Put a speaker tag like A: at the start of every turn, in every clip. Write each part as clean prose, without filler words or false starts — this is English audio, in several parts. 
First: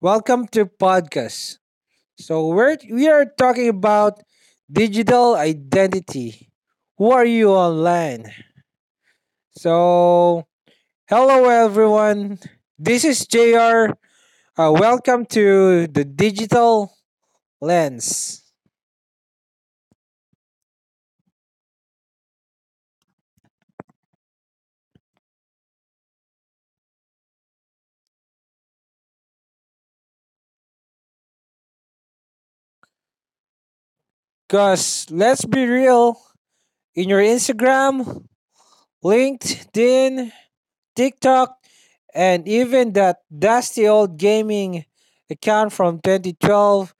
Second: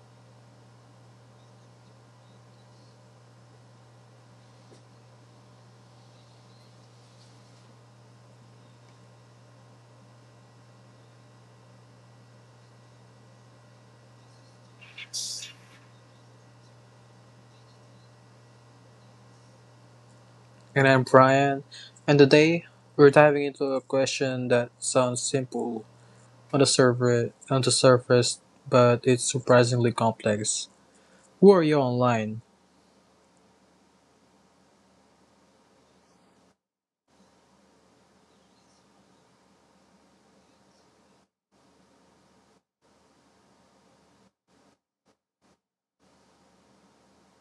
A: welcome to podcast. We are talking about digital identity. Who are you online? So hello everyone. This is JR. Welcome to the digital lens.
B: And I'm Brian, and today we're diving into a question that sounds simple on the surface, but it's surprisingly complex. Who are you online?
A: Cause let's be real, in your Instagram, LinkedIn, TikTok, and even that dusty old gaming account from 2012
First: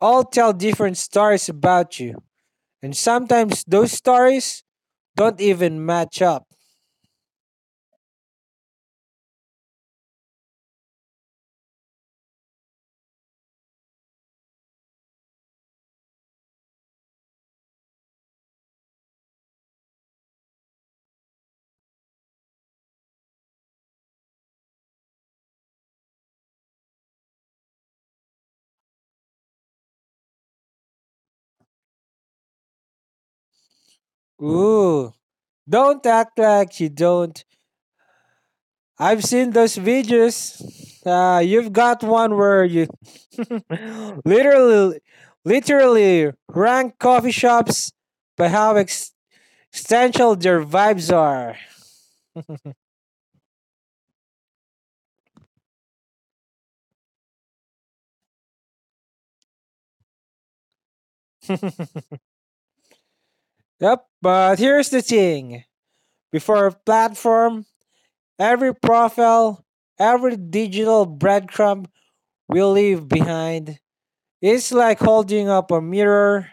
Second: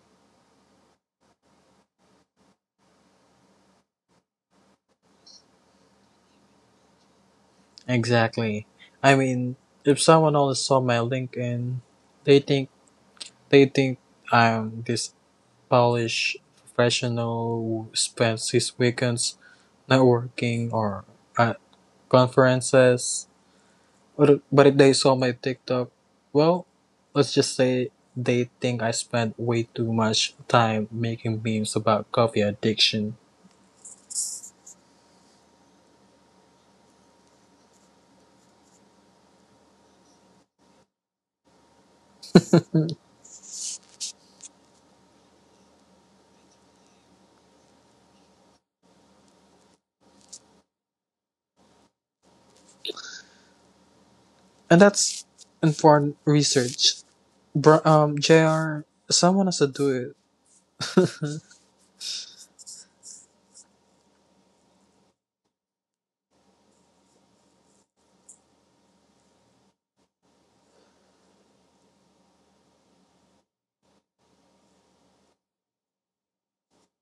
A: all tell different stories about you, and sometimes those stories don't even match up.
B: Exactly. I mean, if someone only saw my LinkedIn, they think they think I'm this polished professional who spends his weekends networking or at conferences. Or, but if they saw my TikTok, well, let's just say they think I spent way too much time making memes about coffee addiction.
A: Ooh, don't act like you don't. I've seen those videos. You've got one where you literally, literally rank coffee shops by how existential their vibes are.
B: And that's informed research. JR, someone has to do it
A: Yep, but here's the thing. Before a platform, every profile, every digital breadcrumb we leave behind it's like holding up a mirror,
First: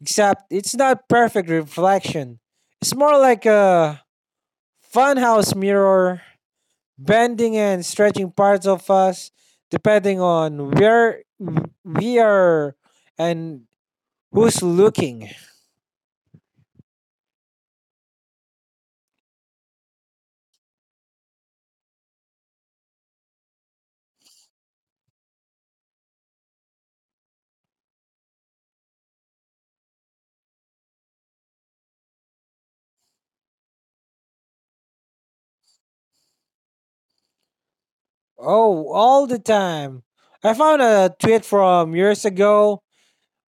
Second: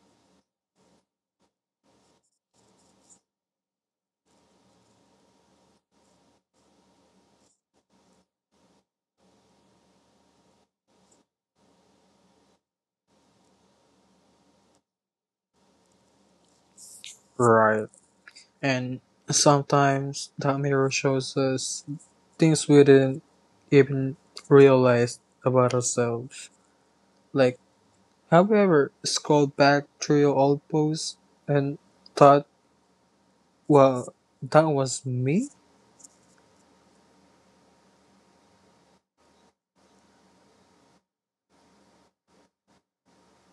A: except it's not perfect reflection. It's more like a funhouse mirror, bending and stretching parts of us depending on where we are and who's looking.
B: right. And sometimes that mirror shows us things we didn't even realize about ourselves. Like, have you ever scrolled back through your old posts and thought, well, that was me?
A: Oh, all the time. I found a tweet from years ago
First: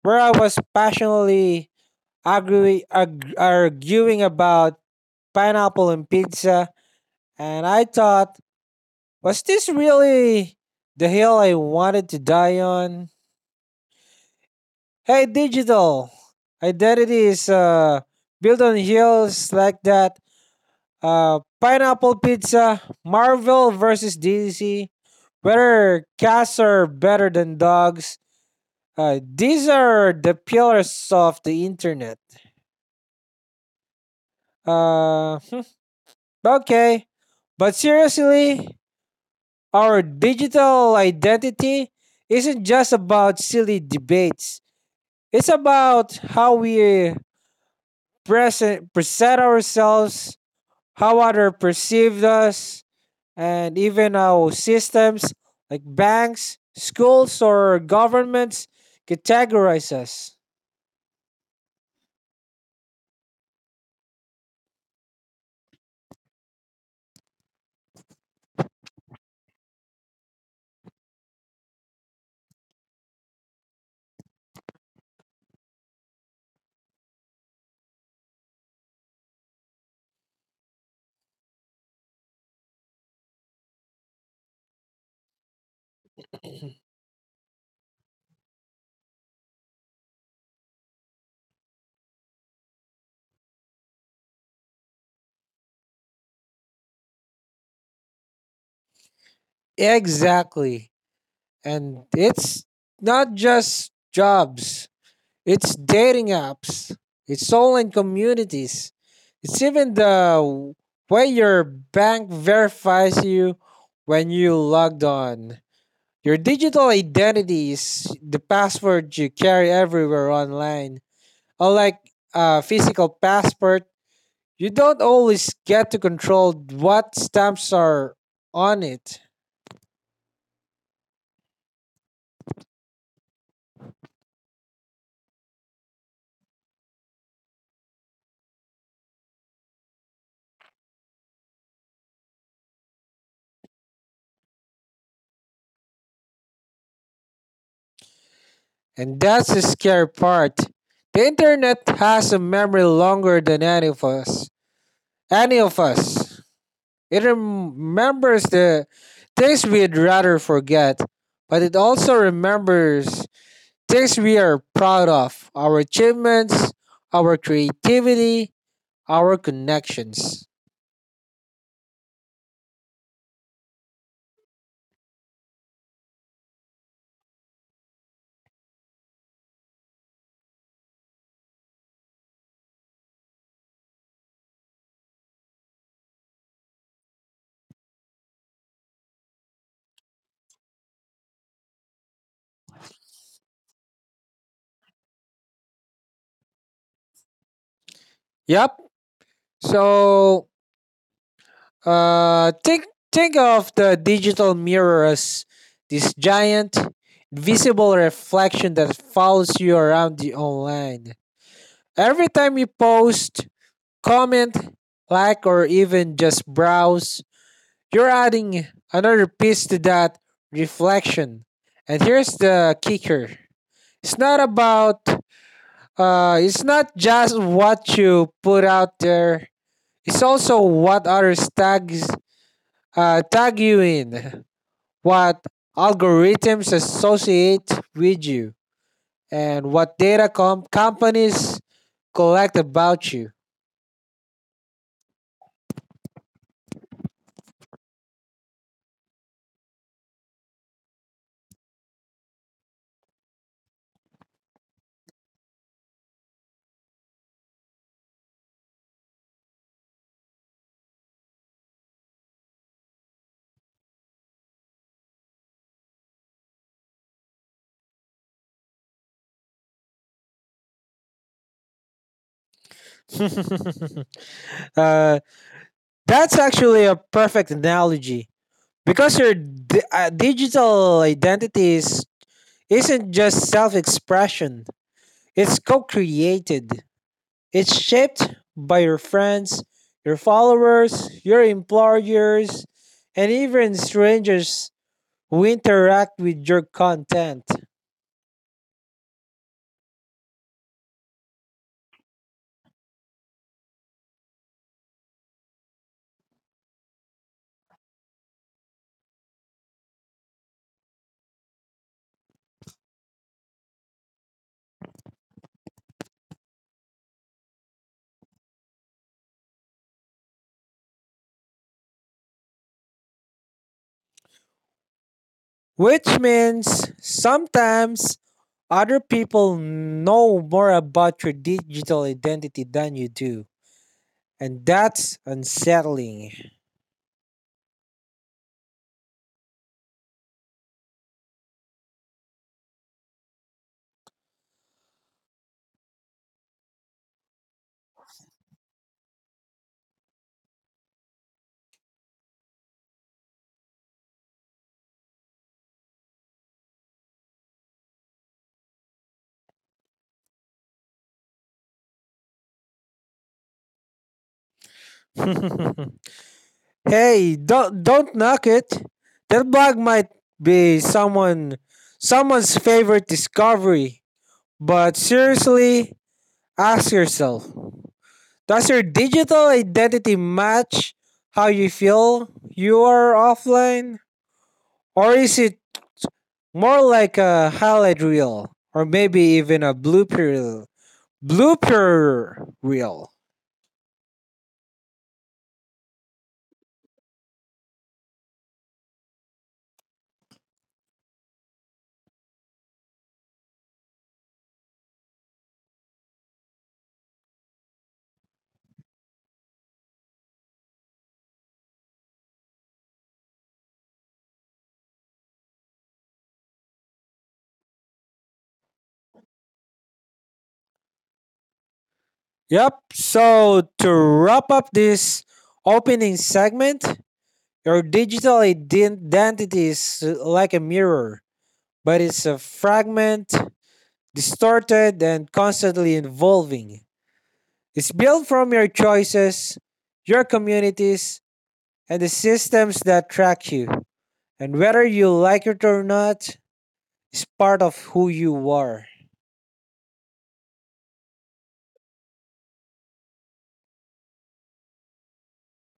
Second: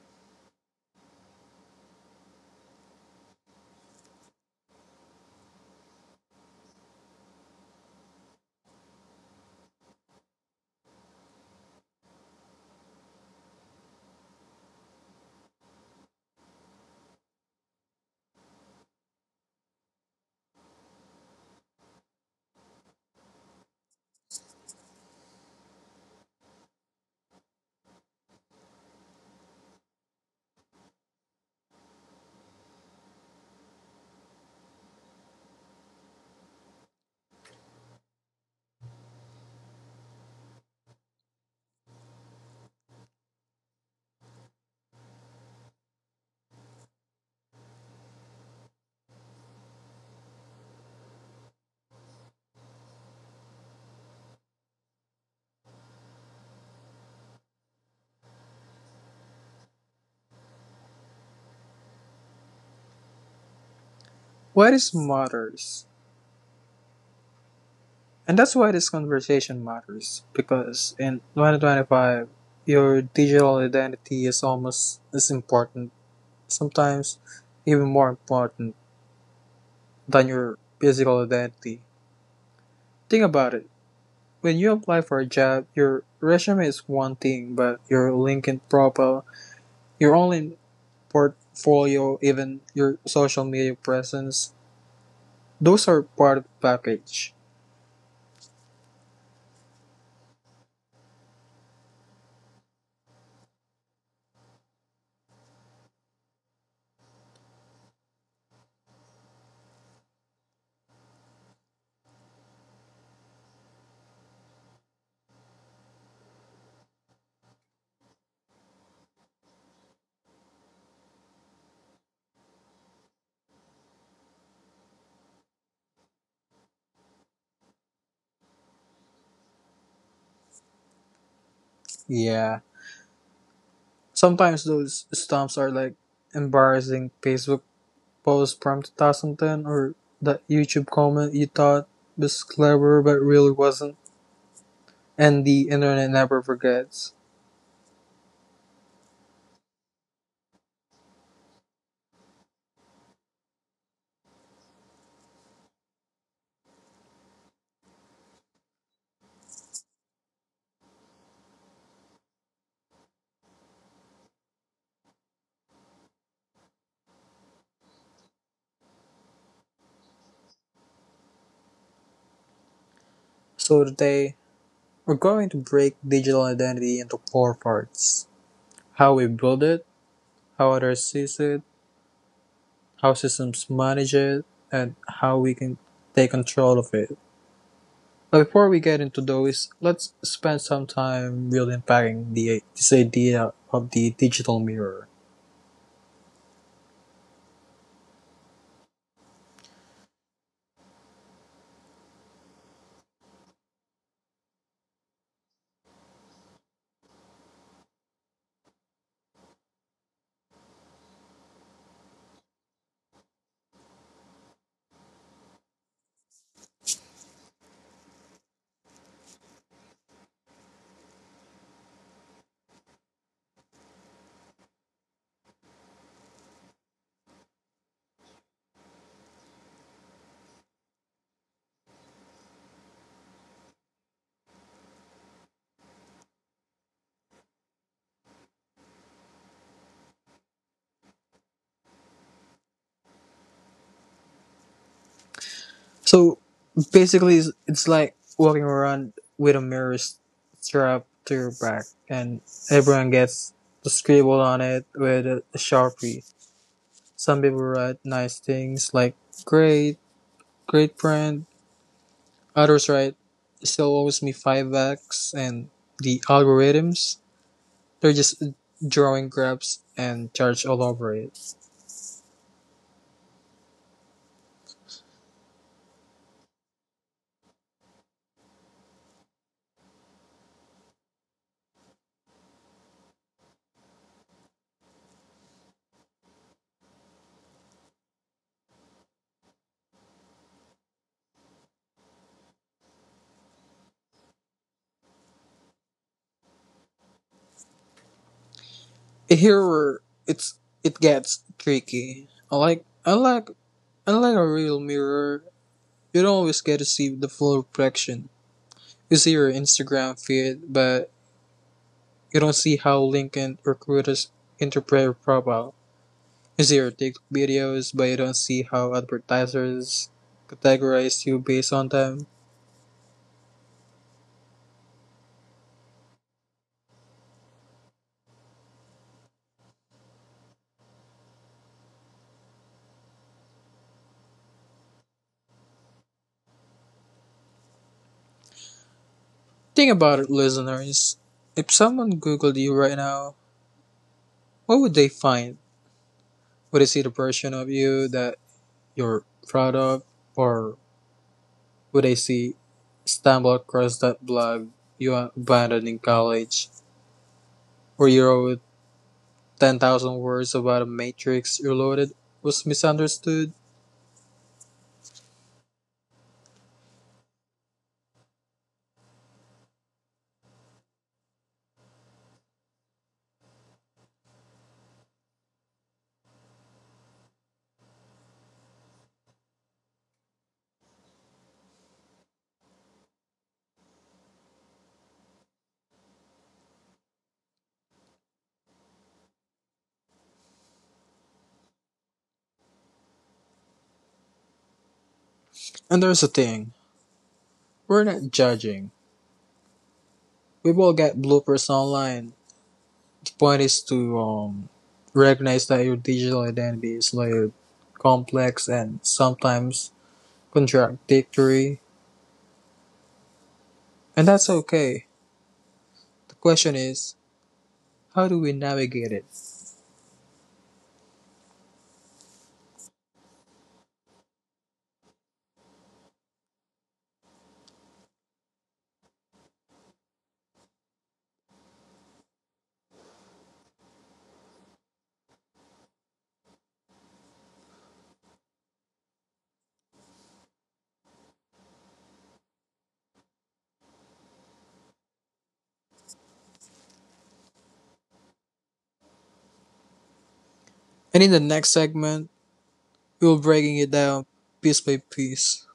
A: where I was passionately arguing about pineapple and pizza, and I thought, was this really the hill I wanted to die on? Hey, digital identity is built on hills like that. Pineapple pizza, Marvel versus DC, whether cats are better than dogs. These are the pillars of the internet. Uh, hmm, okay, but seriously, our digital identity isn't just about silly debates. It's about how we present ourselves how others perceived us, and even how systems like banks, schools, or governments categorize us.
B: Why this matters? And that's why this conversation matters. Because in 2025, your digital identity is almost as important, sometimes even more important than your physical identity. Think about it. When you apply for a job, your resume is one thing, but your LinkedIn profile, your online portfolio, even your social media presence, those are part of the package.
A: Exactly. And it's not just jobs, it's dating apps, it's online communities, it's even the way your bank verifies you when you logged on. Your digital identity is the password you carry everywhere online. Unlike a physical passport, you don't always get to control what stamps are on it.
B: Yeah. Sometimes those stumps are like embarrassing Facebook posts from 2010 or that YouTube comment you thought was clever but really wasn't, and the internet never forgets.
A: And that's the scary part. The internet has a memory longer than any of us. Any of us. It remembers the things we'd rather forget, but it also remembers things we are proud of, our achievements, our creativity, our connections.
B: So today, we're going to break digital identity into four parts: how we build it, how others use it, how systems manage it, and how we can take control of it. But before we get into those, let's spend some time really unpacking the this idea of the digital mirror.
A: Yep. So Uh, think think of the digital mirror as this giant, visible reflection that follows you around the online. Every time you post, comment, like, or even just browse, you're adding another piece to that reflection. And here's the kicker: it's not about it's not just what you put out there. It's also what others tag you in. What algorithms associate with you, and what data companies collect about you.
B: So basically, it's like walking around with a mirror strapped to your back, and everyone gets the scribble on it with a sharpie. Some people write nice things like "great, great friend." Others write "still owes me $5," and the algorithms, they're just drawing grabs and charge all over it.
A: uh, that's actually a perfect analogy because your digital identity isn't just self expression, it's co created, it's shaped by your friends, your followers, your employers, and even strangers who interact with your content,
B: Here it's it gets tricky. I like a real mirror. You don't always get to see the full reflection. You see your Instagram feed, but you don't see how LinkedIn recruiters interpret your profile. You see your TikTok videos, but you don't see how advertisers categorize you based on them.
A: which means sometimes other people know more about your digital identity than you do, and that's unsettling.
B: Think about it, listeners. If someone Googled you right now, what would they find? Would they see the version of you that you're proud of, or would I see, stumble across that blog you abandoned in college, where you wrote 10,000 words about a Matrix Reloaded was misunderstood?
A: hey, don't knock it. That blog might be someone someone's favorite discovery, but seriously, ask yourself, does your digital identity match how you feel you are offline? Or is it more like a highlight reel or maybe even a Blooper reel.
B: And there's a thing, we're not judging. We've all got bloopers online. The point is to recognize that your digital identity is layered, complex, and sometimes contradictory. And that's okay. The question is, how do we navigate it?
A: Yep. So to wrap up this opening segment, your digital identity is like a mirror, but it's a fragment, distorted, and constantly evolving. It's built from your choices, your communities, and the systems that track you. And whether you like it or not, is part of who you are.
B: And in the next segment, we will breaking it down piece by piece.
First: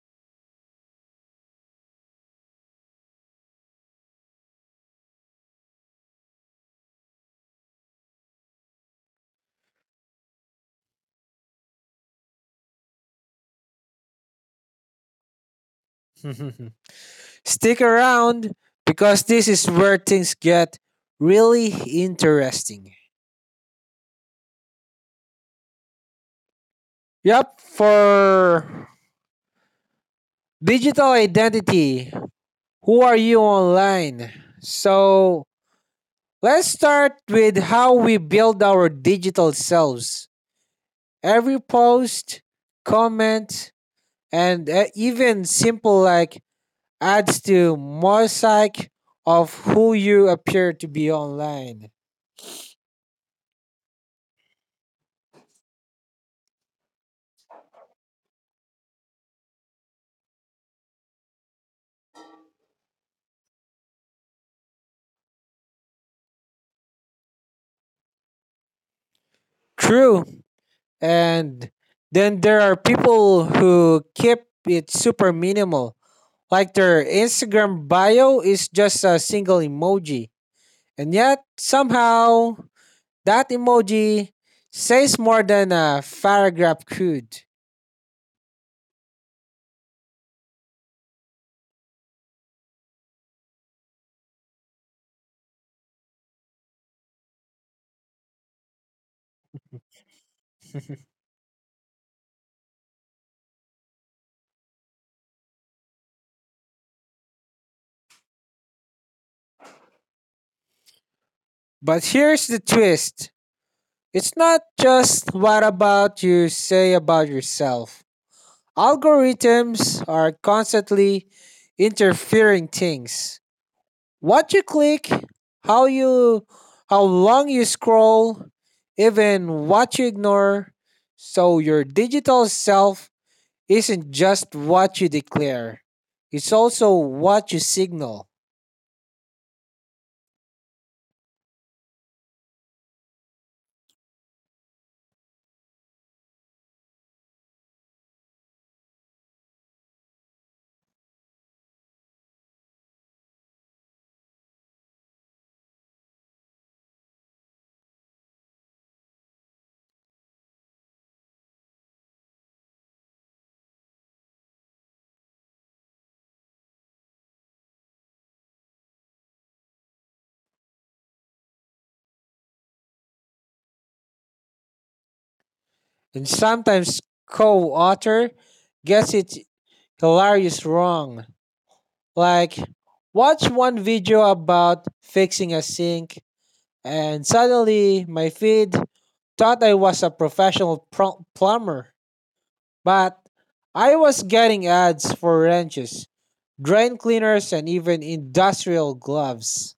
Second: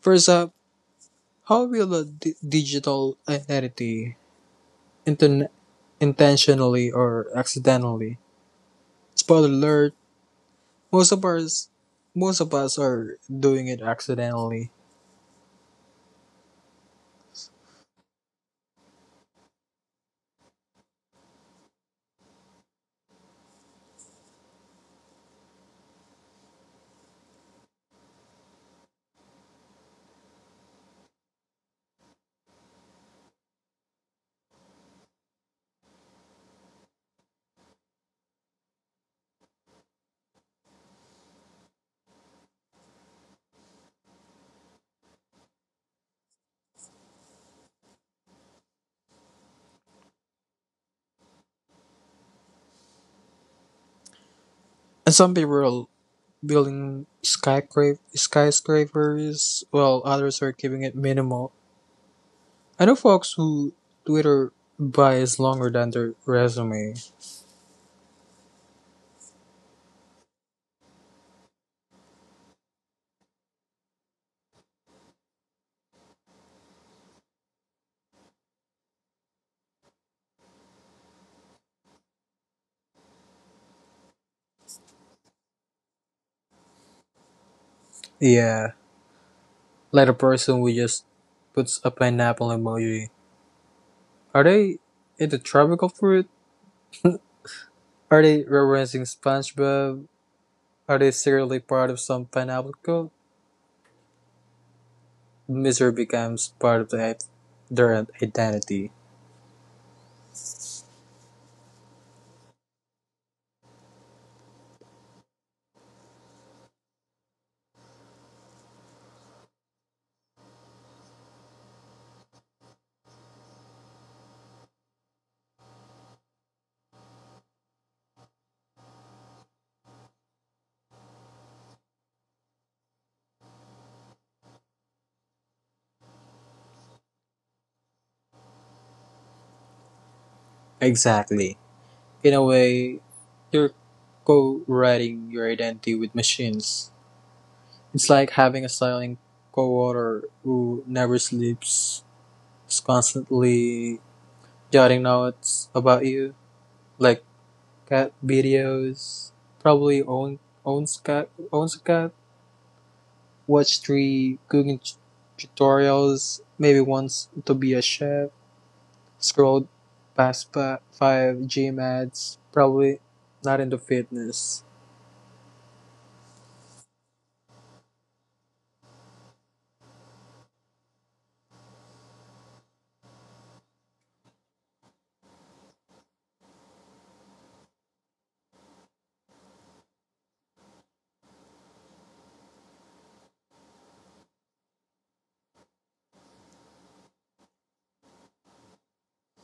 B: First up, how will a digital identity inten- intentionally or accidentally? Spoiler alert: most of us, most of us are doing it accidentally,
A: Stick around because this is where things get really interesting. Yep, for digital identity, who are you online? So let's start with how we build our digital selves. Every post, comment, and even simple like adds to mosaic of who you appear to be online.
B: and some people are building skyscrapers, while others are keeping it minimal. I know folks who Twitter bias longer than their resume.
A: True. And then there are people who keep it super minimal. Like their Instagram bio is just a single emoji. And yet somehow that emoji says more than a paragraph could.
B: Yeah, like a person who just puts a pineapple emoji. Are they into tropical fruit? Are they referencing SpongeBob? Are they secretly part of some pineapple cult? Misery becomes part of their identity.
A: But here's the twist. It's not just what about you say about yourself. Algorithms are constantly interfering things. What you click, how you how long you scroll, even what you ignore. So your digital self isn't just what you declare. It's also what you signal.
B: Exactly. In a way, you're co-writing your identity with machines. It's like having a silent co-author who never sleeps, is constantly jotting notes about you, like cat videos. Probably own, owns cat, Owns a cat, watch three cooking tutorials, maybe once to be a chef, scrolled past five gym ads, probably not into fitness.
A: And sometimes co-author gets it hilarious wrong. Like watch one video about fixing a sink and suddenly my feed thought I was a plumber, but I was getting ads for wrenches, drain cleaners, and even industrial gloves.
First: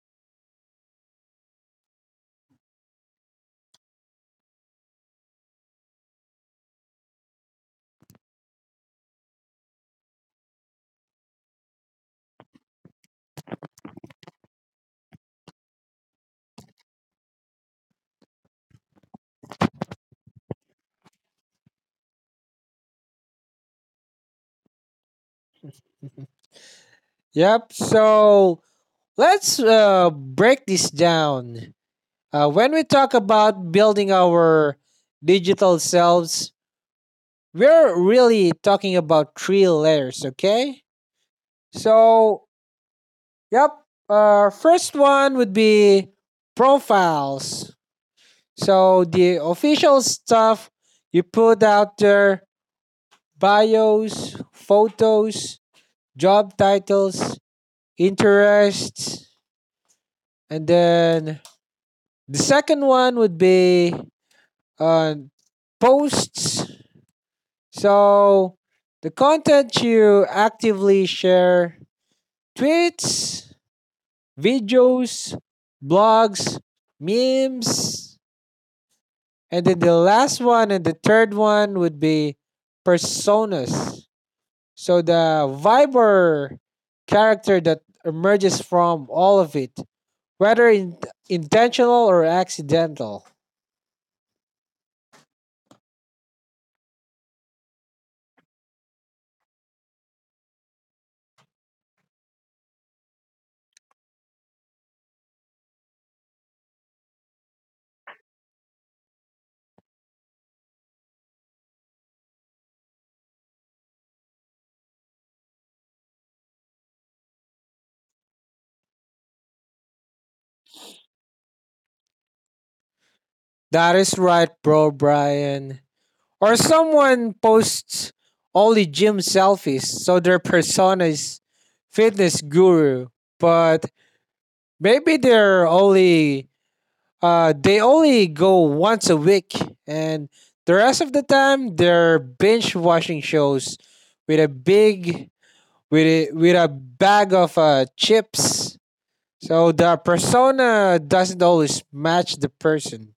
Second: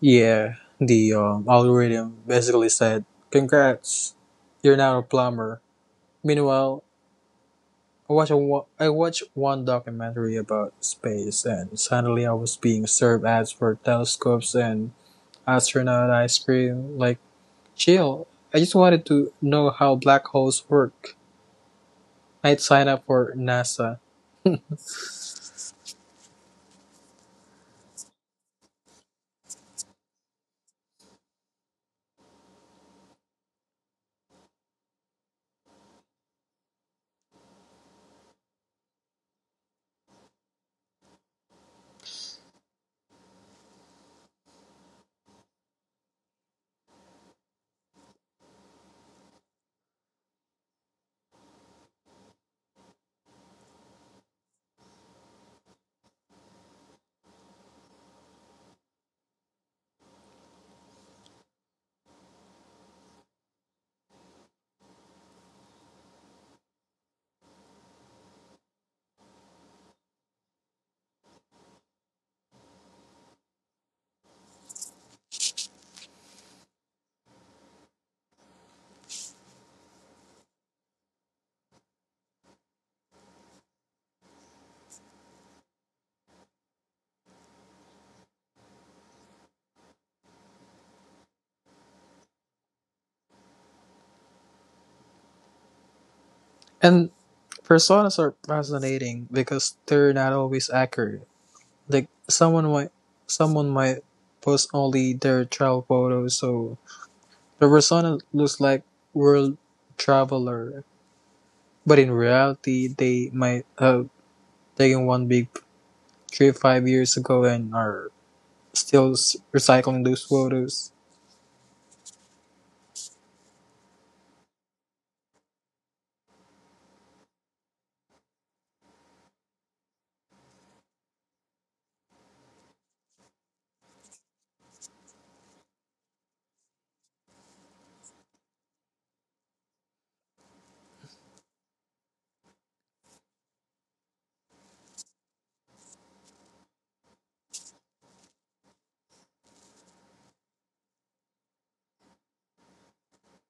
B: Yeah, the algorithm basically said, congrats, you're now a plumber. Meanwhile, I watched, a, I watched one documentary about space, and suddenly I was being served ads for telescopes and astronaut ice cream. Like, Jill, I just wanted to know how black holes work. I'd sign up for NASA.
A: Yep, so let's break this down. When we talk about building our digital selves, we're really talking about three layers, okay? So yep. First one would be profiles. So the official stuff you put out there: bios, photos, job titles, interests, and then the second one would be uh, posts. So the content you actively share: tweets, videos, blogs, memes, and then the last one and the third one would be personas. So the Viber character that emerges from all of it, whether intentional or accidental.
B: And personas are fascinating because they're not always accurate. Like someone might post only their travel photos so the persona looks like world traveler. But in reality they might have taken one big trip 5 years ago and are still recycling those photos.
A: That is right, bro, Brian. Or someone posts only gym selfies, so their persona is fitness guru. But maybe they're only they only go once a week, and the rest of the time they're binge watching shows with a with a bag of chips. So the persona doesn't always match the person.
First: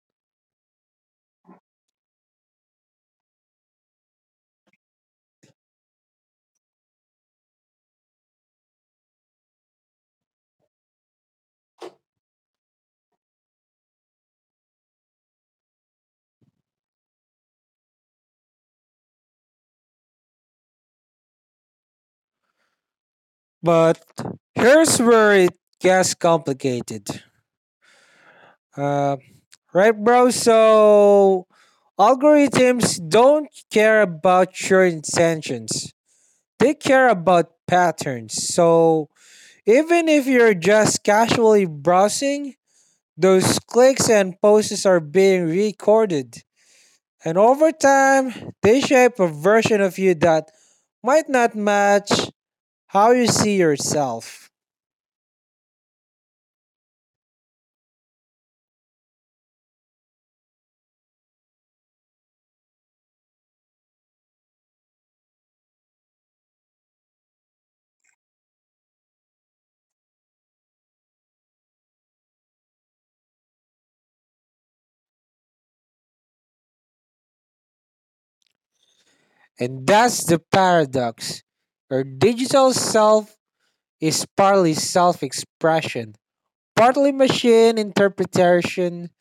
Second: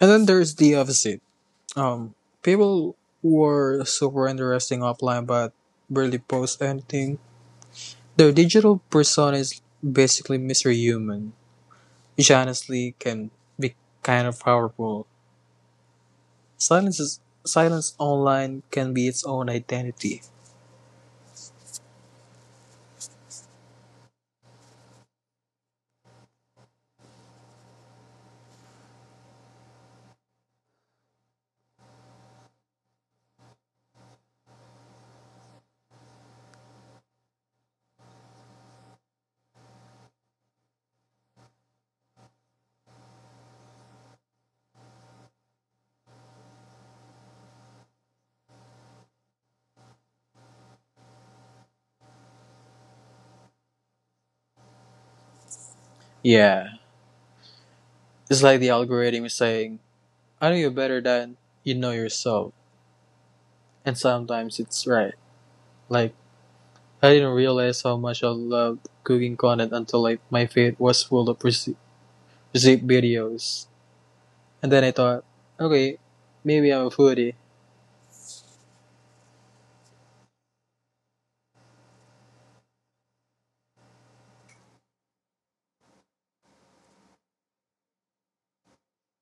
B: And then there's the opposite. Um, People were super interesting offline but barely post anything. Their digital persona is basically Mr. Human, which honestly can be kind of powerful. Silence is Silence online can be its own identity.
A: But here's where it gets complicated. Uh, Right, bro? So algorithms don't care about your intentions. They care about patterns. So even if you're just casually browsing, those clicks and posts are being recorded. And over time, they shape a version of you that might not match how you see yourself.
B: Yeah. It's like the algorithm is saying, I know you better than you know yourself. And sometimes it's right. Like I didn't realize how much I loved cooking content until like my feed was full of recipe videos. And then I thought, okay, maybe I'm a foodie.
A: And that's the paradox. Your digital self is partly self expression partly machine interpretation.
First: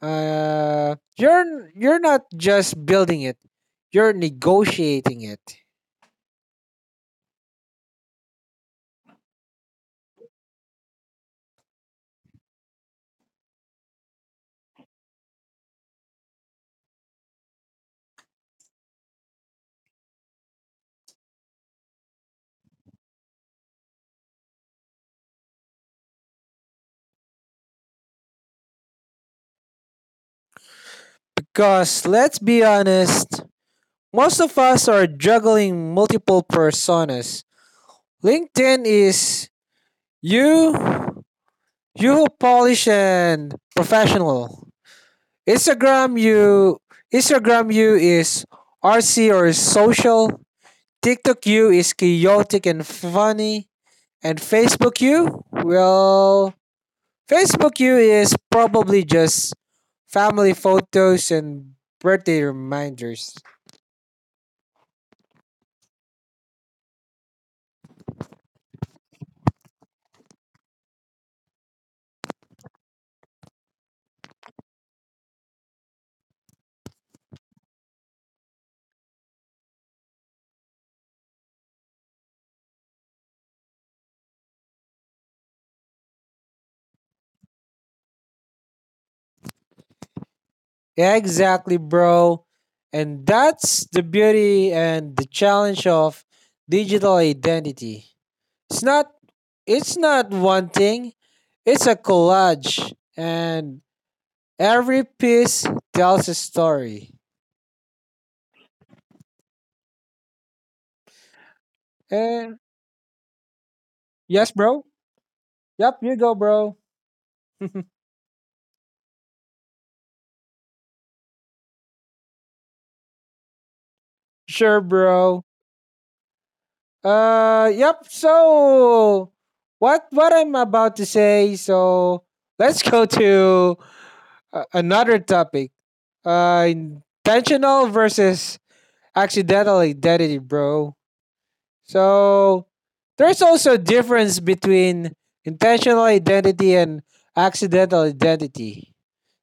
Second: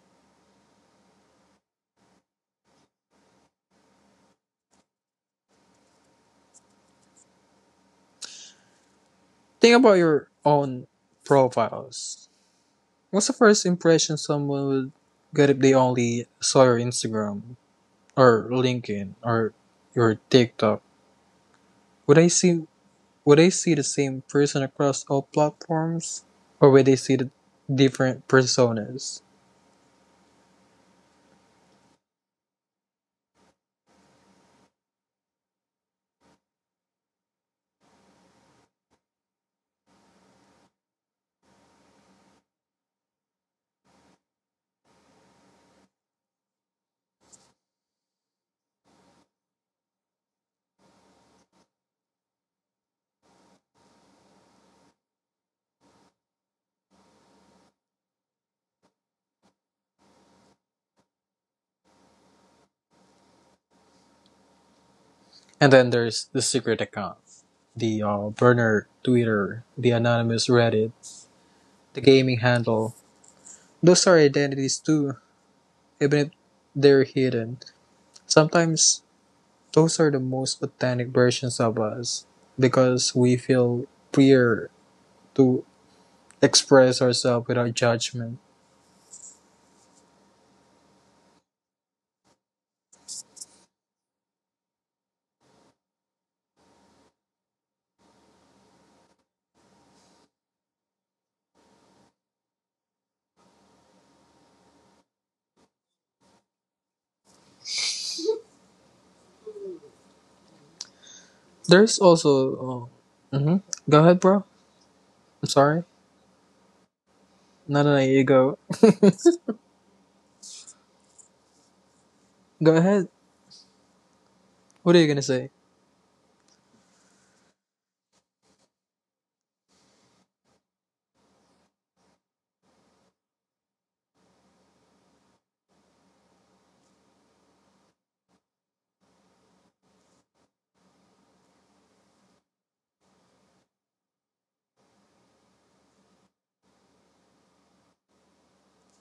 A: Uh, you're you're not just building it; you're negotiating it.
B: Think about your own profiles. What's the first impression someone would get if they only saw your Instagram or LinkedIn or your TikTok? Would I see would I see the same person across all platforms? Or would they see the different personas?
A: Because let's be honest, most of us are juggling multiple personas. LinkedIn is you you polish and professional. Instagram you Instagram you is RC or social. TikTok you is chaotic and funny. And Facebook you is probably just family photos and birthday reminders.
B: And then there's the secret account. The burner Twitter, the anonymous Reddit, the gaming handle. Those are identities too, even if they're hidden. Sometimes those are the most authentic versions of us because we feel freer to express ourselves without judgment.
A: Exactly, bro. And that's the beauty and the challenge of digital identity. It's not it's not one thing, it's a collage and every piece tells a story.
B: There's
A: And
B: also. Mm-hmm. Go ahead, bro.
A: yes, bro.
B: I'm
A: Yep,
B: sorry.
A: you go, bro.
B: No, no, no, you go. Go ahead.
A: Sure, bro.
B: What are you gonna say?
A: So what I'm about to say, so let's go to another topic. Intentional versus accidental identity, bro. So there's also a difference between intentional identity and accidental identity.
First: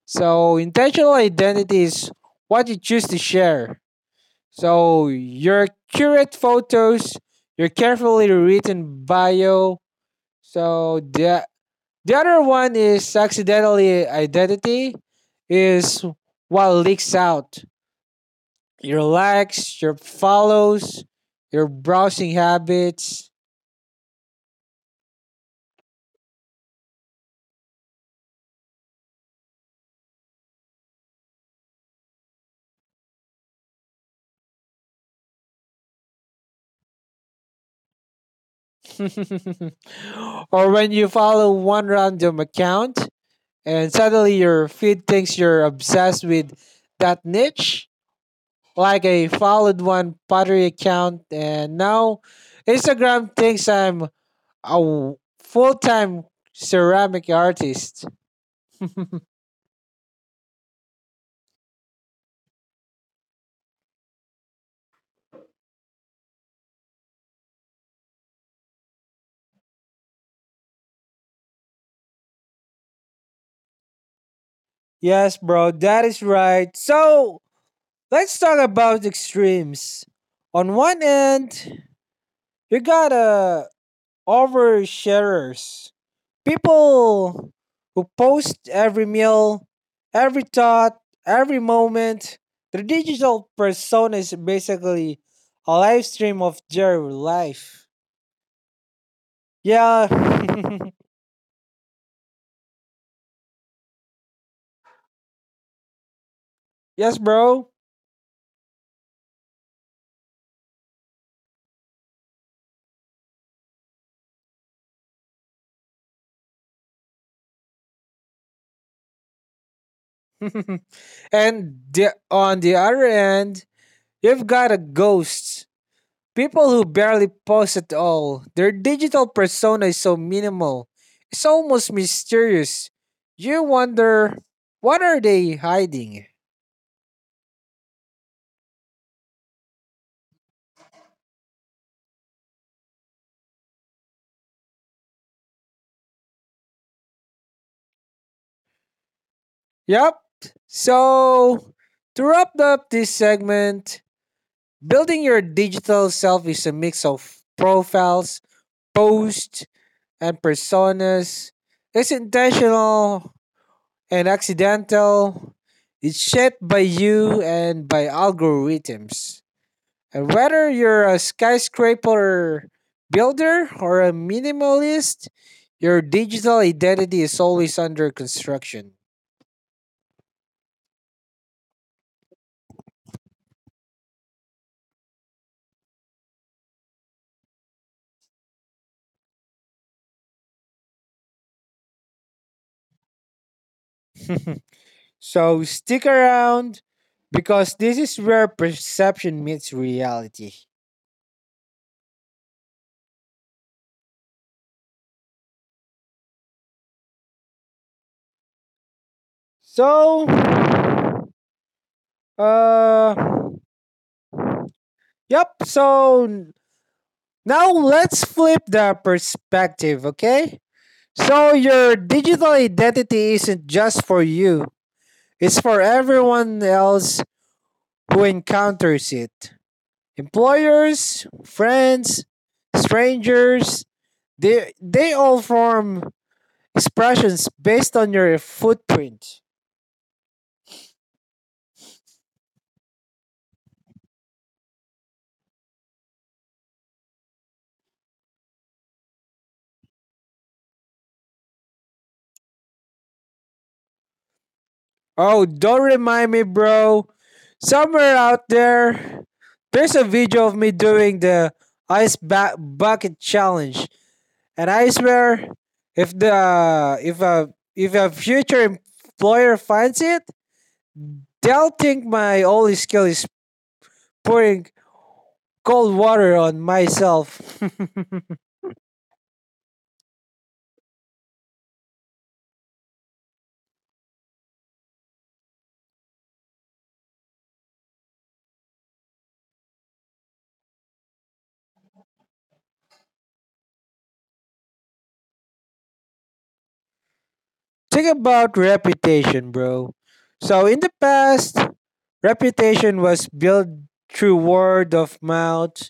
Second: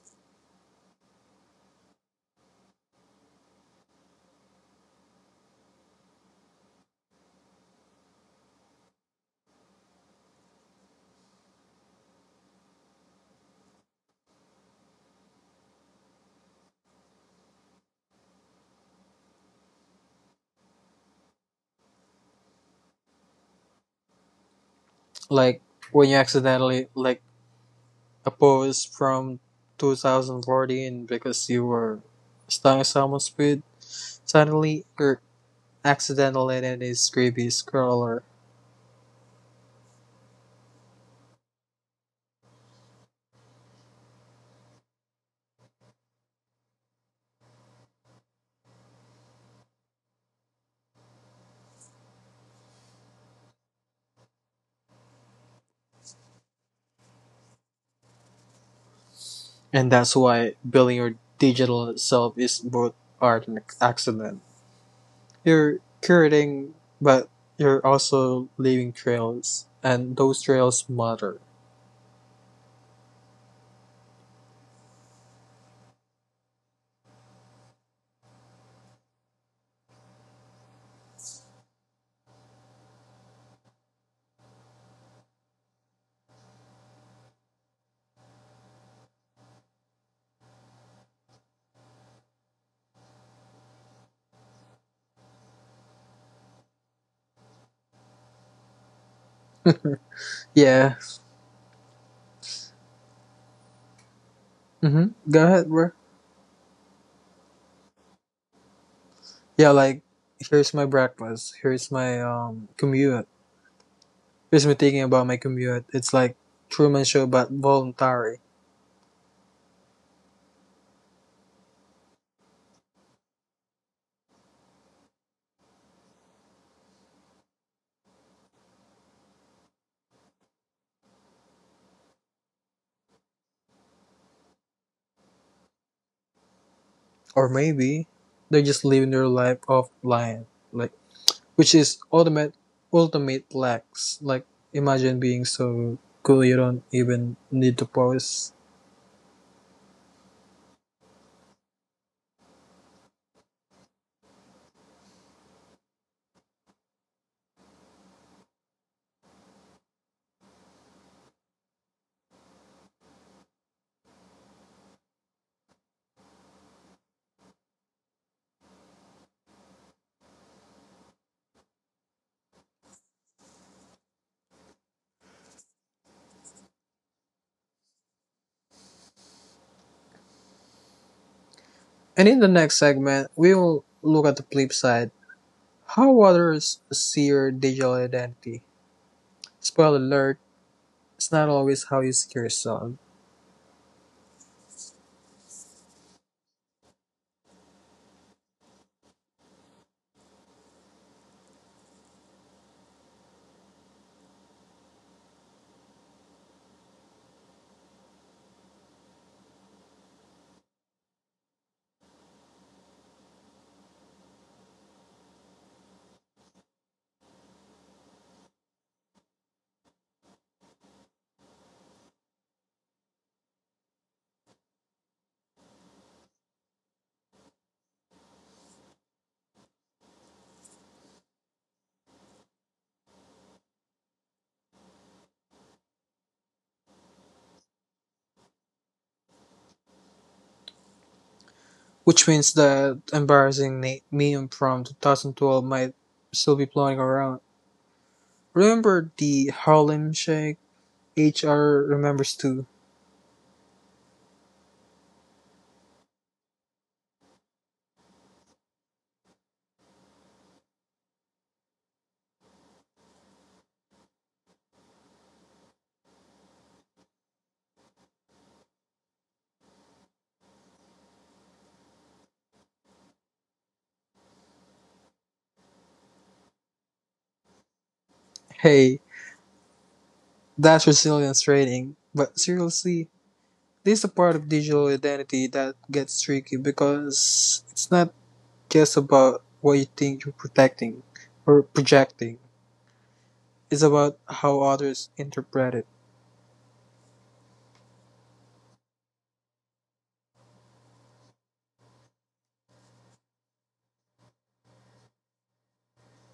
A: So intentional identity is what you choose to share. So your curate photos, your carefully written bio. So the other one is accidentally identity is what leaks out. Your likes, your follows, your browsing habits.
B: Like, when you accidentally like a post from 2014 because you were stung someone's feed, suddenly you're accidentally in a creepy scroller.
A: or when you follow one random account and suddenly your feed thinks you're obsessed with that niche. Like I followed one pottery account, and now Instagram thinks I'm a full time ceramic artist.
B: And that's why building your digital self is both art and accident. You're curating, but you're also leaving trails, and those trails matter.
A: Yes, bro, that is right. So let's talk about extremes. On one end, you got oversharers People who post every meal, every thought, every moment. Their digital persona is basically a live stream of their life. Yeah.
B: Yeah. Mm-hmm. Go ahead, bro.
A: yes, bro.
B: Yeah, like here's my breakfast. Here's my commute. Here's me thinking about my commute. It's like Truman Show, but voluntary.
A: On the other end, you've got a ghost. People who barely post at all. Their digital persona is so minimal. It's almost mysterious. You wonder, what are they hiding?
B: Or maybe they're just living their life offline. Like, which is ultimate lax, like imagine being so cool you don't even need to pose.
A: Yep. So, to wrap up this segment, building your digital self is a mix of profiles, posts, and personas. It's intentional and accidental. It's shaped by you and by algorithms. And whether you're a skyscraper builder or a minimalist, your digital identity is always under construction.
B: And in the next segment we will look at the flip side, how others see your digital identity. Spoiler alert, it's not always how you see yourself.
A: So stick around because this is where perception meets reality. So, uh, yep. So n- now let's flip the perspective, okay? So your digital identity isn't just for you, it's for everyone else who encounters it. Employers, friends, strangers, they all form expressions based on your footprint.
B: Which means that embarrassing meme from 2012 might still be floating around. Remember the Harlem Shake? HR remembers too.
A: Oh, don't remind me, bro. Somewhere out there, there's a video of me doing the bucket challenge, and I swear, if a future employer finds it, they'll think my only skill is pouring cold water on myself.
B: Hey, that's resilience rating, but seriously, this is a part of digital identity that gets tricky because it's not just about what you think you're protecting or projecting, it's about how others interpret it.
A: Think about reputation, bro. So in the past, reputation was built through word of mouth,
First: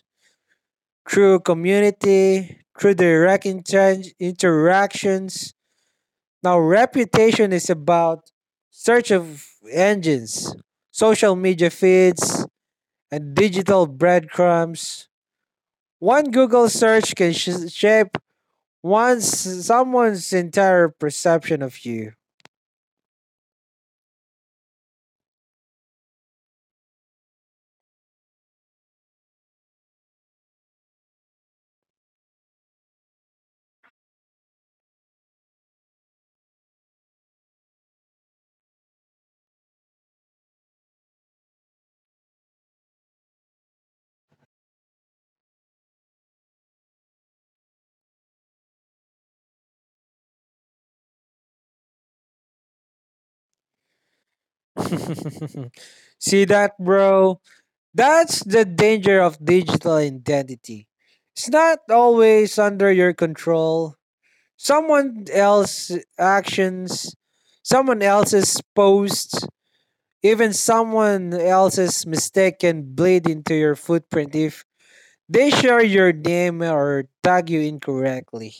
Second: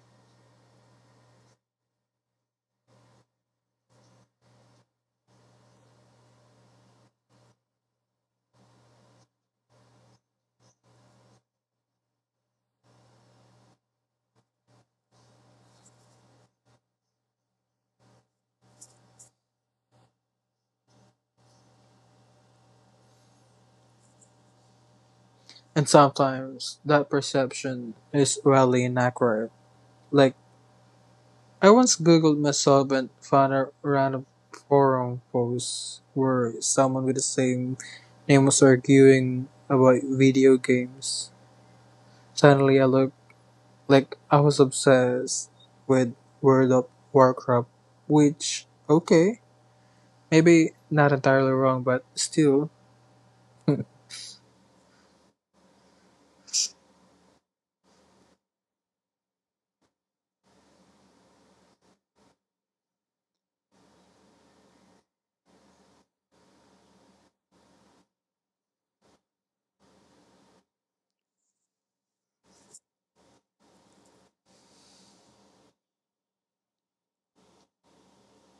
A: through community, through direct interactions, now, reputation is about search of engines, social media feeds, and digital breadcrumbs. One Google search can shape one's someone's entire perception of you.
B: And sometimes that perception is wildly inaccurate. Like, I once googled myself and found a random forum post where someone with the same name was arguing about video games. Suddenly, I looked like I was obsessed with World of Warcraft, which okay, maybe not entirely wrong, but still,
A: See that, bro? That's the danger of digital identity. It's not always under your control. Someone else's actions, someone else's posts, even someone else's mistake can bleed into your footprint if they share your name or tag you incorrectly.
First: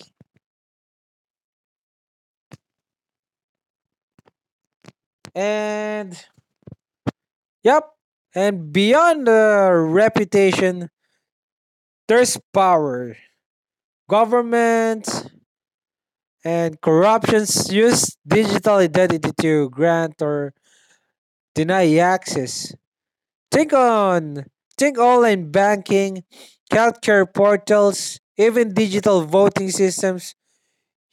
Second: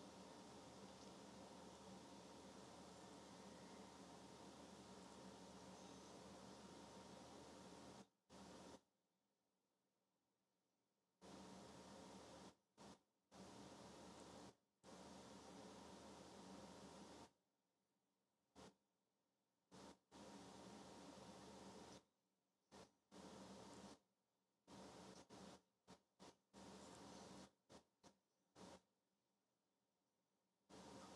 A: And yep, and beyond the reputation, there's power. Government and corruptions use digital identity to grant or deny access. Think on think online banking, healthcare portals, even digital voting systems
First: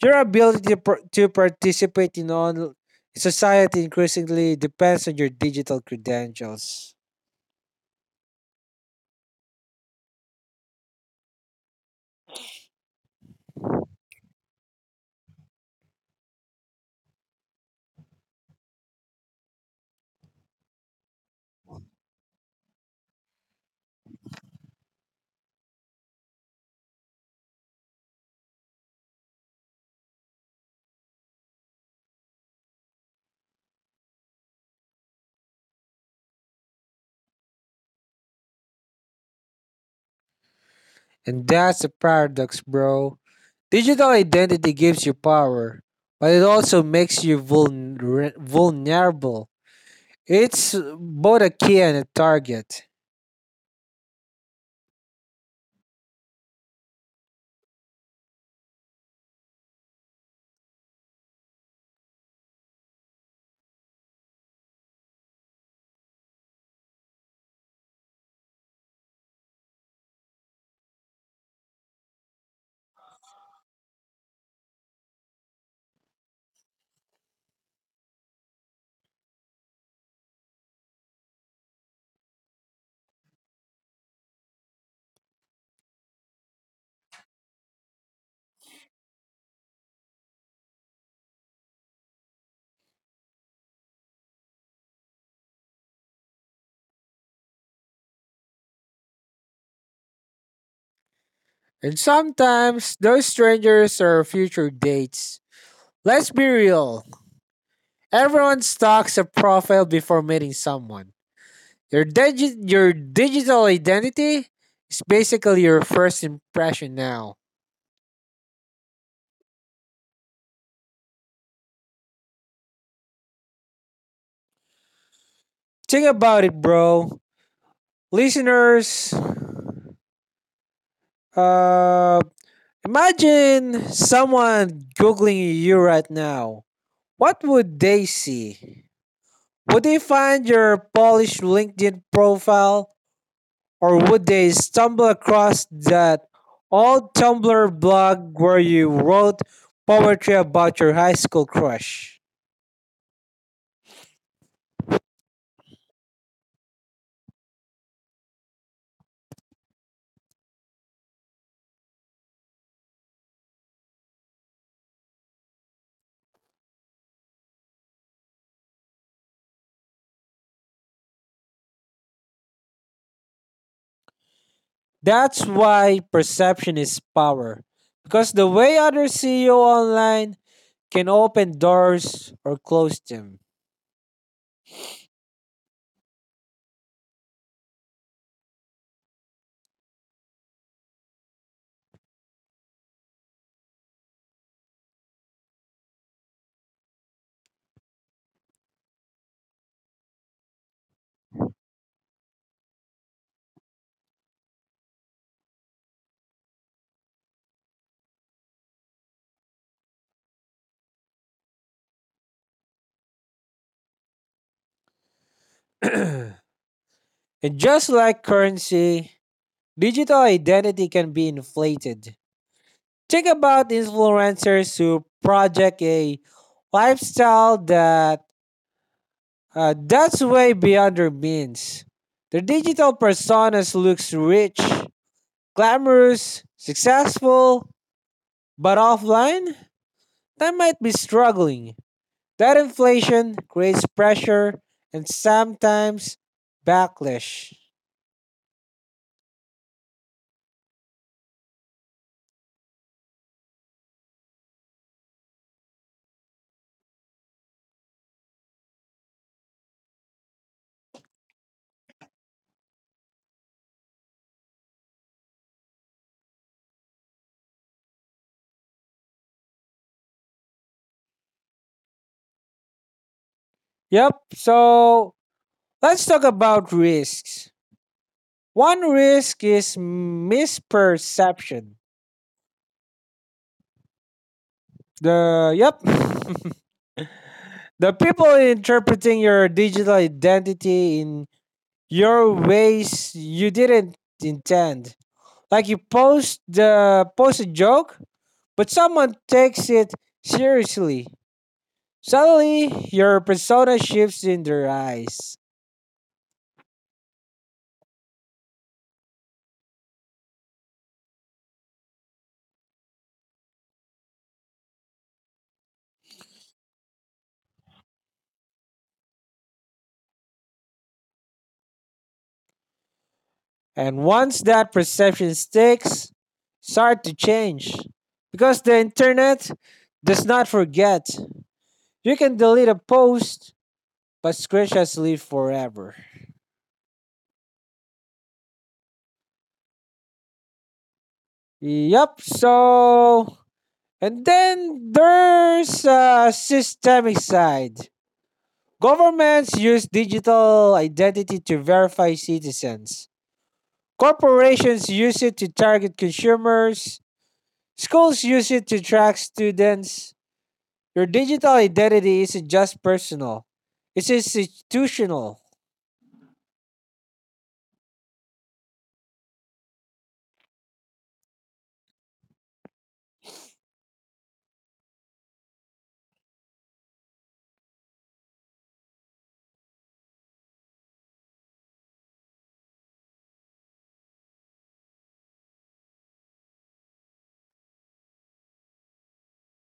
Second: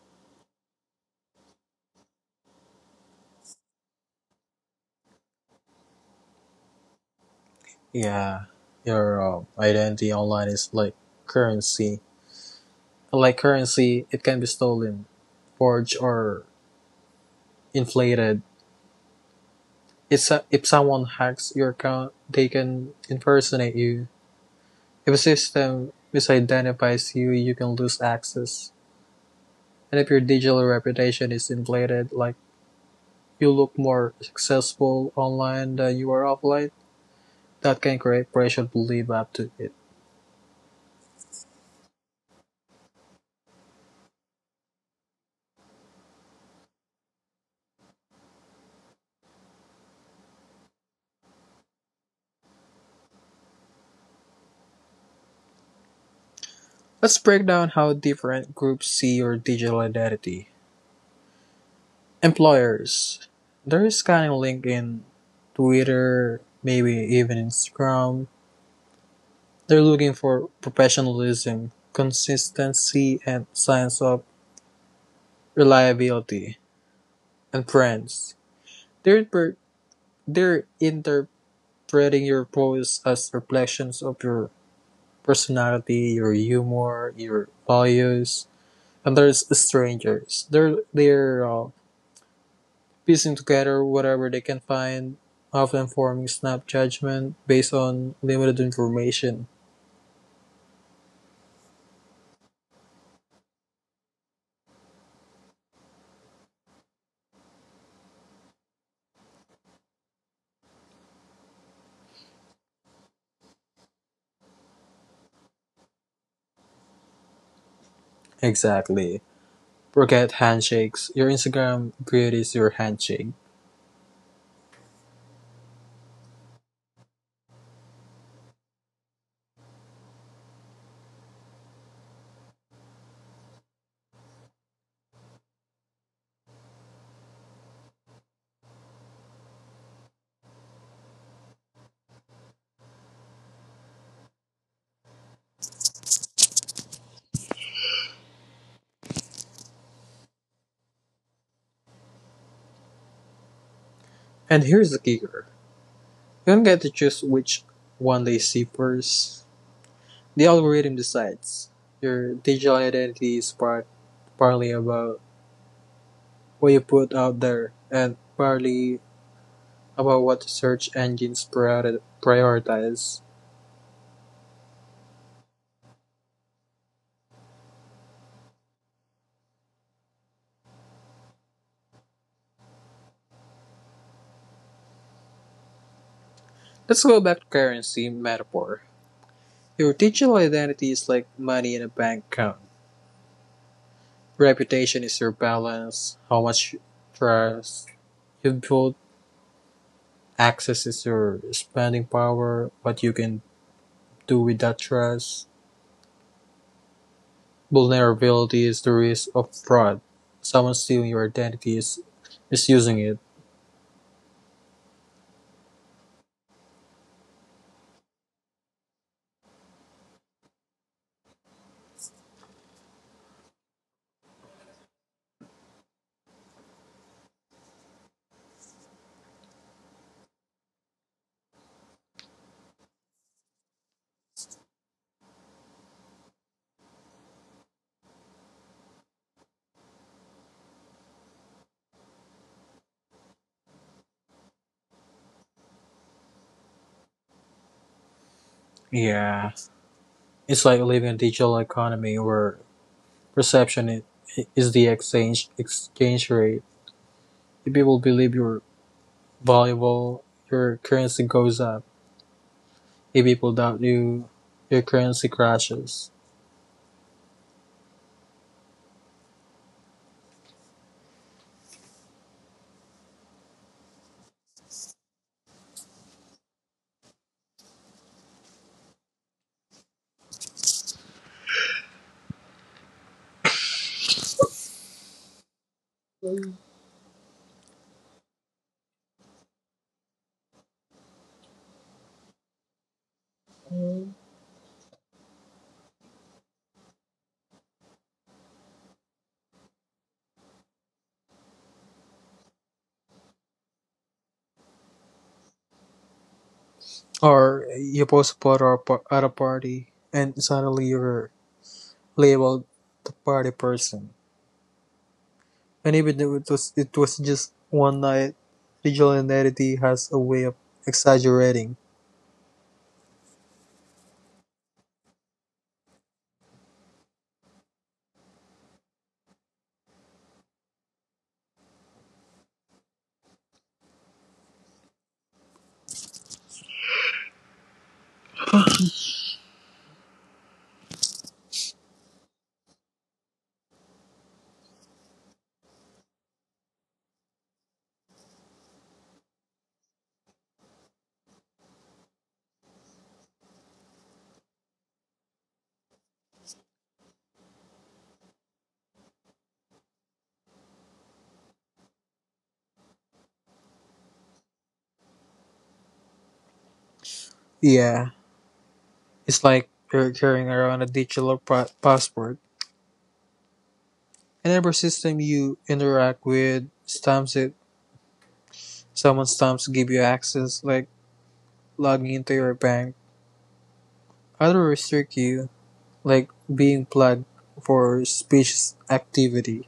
A: Your ability to, to participate in on society increasingly depends on your digital credentials.
B: yeah, your identity online is like currency. Like currency, it can be stolen, forged, or inflated. If someone hacks your account, they can impersonate you. If a system misidentifies you, you can lose access. And if your digital reputation is inflated, like you look more successful online than you are offline. That can create pressure to live up to it.
A: And that's a paradox, bro. Digital identity gives you power, but it also makes you vulnerable. It's both a key and a target.
B: Let's break down how different groups see your digital identity. Employers, they're scanning LinkedIn, Twitter, maybe even Instagram. They're looking for professionalism, consistency, and signs of reliability. And friends. They're, they're interpreting your posts as reflections of your personality, your humor, your values, and there's strangers. They're piecing together whatever they can find, often forming snap judgment based on limited information.
A: And sometimes those strangers are future dates. Let's be real. Everyone stalks a profile before meeting someone. Your digital identity is basically your first impression now.
B: Exactly. Forget handshakes. Your Instagram grid is your handshake.
A: Think about it, bro. Listeners, uh imagine someone googling you right now. What would they see? Would they find your polished LinkedIn profile, or would they stumble across that old Tumblr blog where you wrote poetry about your high school crush?
B: And here's the kicker: you don't get to choose which one they see first. The algorithm decides. Your digital identity is partly about what you put out there and partly about what search engines prioritize.
A: That's why perception is power. Because the way others see you online can open doors or close them.
B: Let's go back to currency metaphor. Your digital identity is like money in a bank account. Reputation is your balance, how much trust you build, access is your spending power, what you can do with that trust. Vulnerability is the risk of fraud. Someone stealing your identity is misusing it.
A: And just like currency, digital identity can be inflated. Think about influencers who project a lifestyle that's way beyond their means. Their digital personas looks rich, glamorous, successful, but offline that might be struggling. That inflation creates pressure and sometimes backlash.
B: Yeah. It's like living in a digital economy where Perception i- is the exchange rate. If people believe you're valuable, your currency goes up. If people doubt you, your currency crashes.
A: Yep, so let's talk about risks. One risk is misperception. The yep. The people interpreting your digital identity in your ways you didn't intend. Like you post the post a joke, but someone takes it seriously. Suddenly, your persona shifts in their eyes.
B: Or you post a photo at a party, and suddenly you're labeled the party person. And even though it was just one night, digital identity has a way of exaggerating.
A: And once that perception sticks, start to change. Because the internet does not forget. You can delete a post, but screenshots live forever. Yup, so. And then there's a systemic side. Governments use digital identity to verify citizens. Corporations use it to target consumers. Schools use it to track students. Your digital identity isn't just personal, it's institutional.
B: Yeah, it's like you're carrying around a digital passport. And every system you interact with stamps it. Someone stamps give you access, like logging into your bank. Others restrict you, like being plugged for suspicious activity.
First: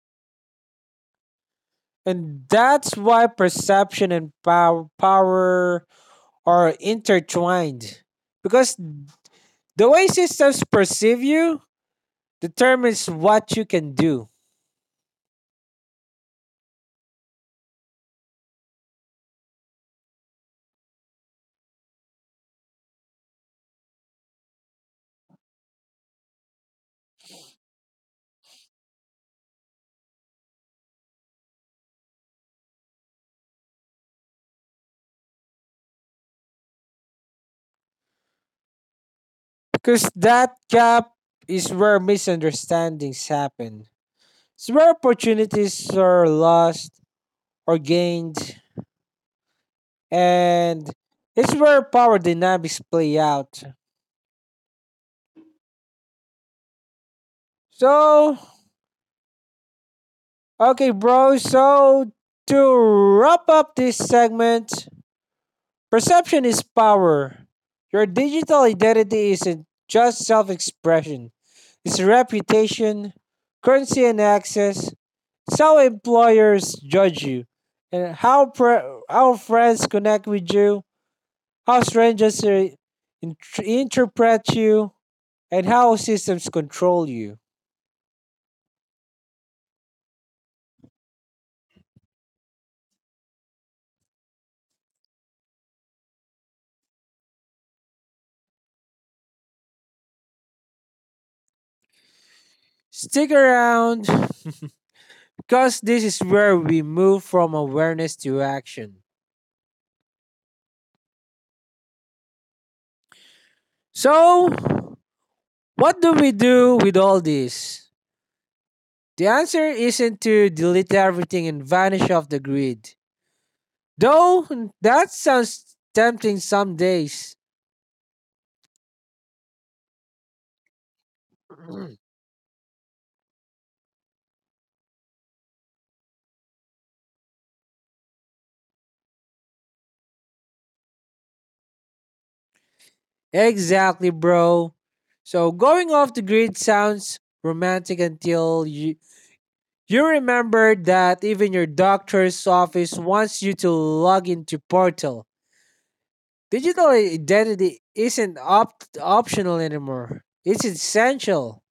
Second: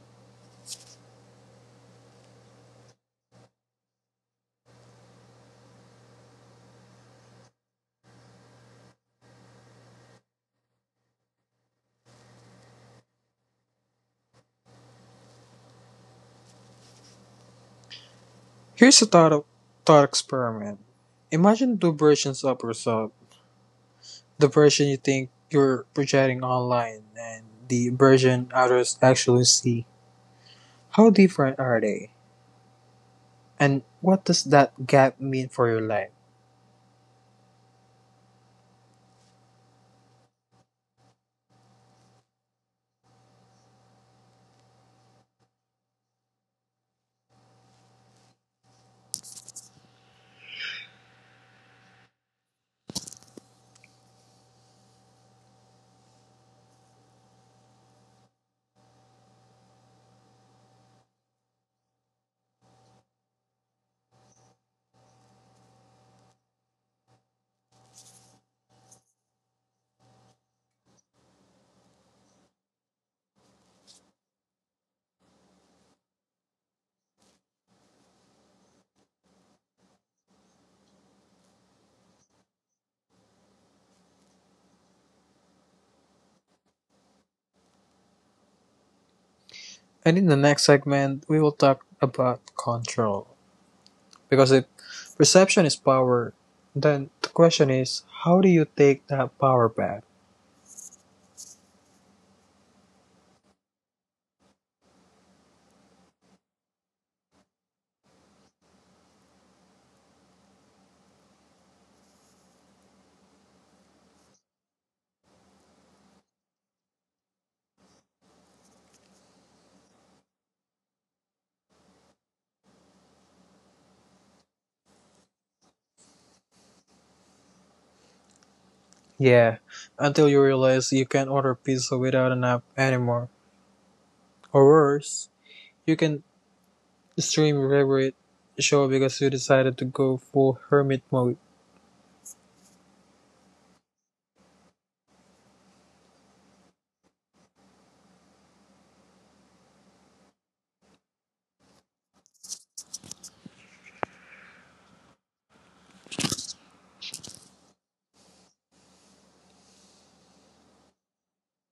A: And that's why power are intertwined. Because the way systems perceive you determines what you can do.
B: Here's a thought experiment. Imagine two versions of yourself. The version you think you're projecting online and the version others actually see. How different are they? And what does that gap mean for your life?
A: Because that gap is where misunderstandings happen, it's where opportunities are lost or gained, and it's where power dynamics play out. So, okay, bro, so to wrap up this segment, perception is power. Your digital identity isn't just self expression, it's reputation, currency, and access. It's how employers judge you, and how friends connect with you, how strangers int- interpret you, and how systems control you.
B: And in the next segment, we will talk about control. Because if perception is power, then the question is how do you take that power back?
A: Stick around because this is where we move from awareness to action. So, what do we do with all this? The answer isn't to delete everything and vanish off the grid. Though that sounds tempting some days.
B: Yeah, until you realize you can't order pizza without an app anymore. Or worse, you can stream your favorite show because you decided to go full hermit mode.
A: Exactly, bro. So, going off the grid sounds romantic until you remember that even your doctor's office wants you to log into Portal. Digital identity isn't op- optional anymore. It's essential.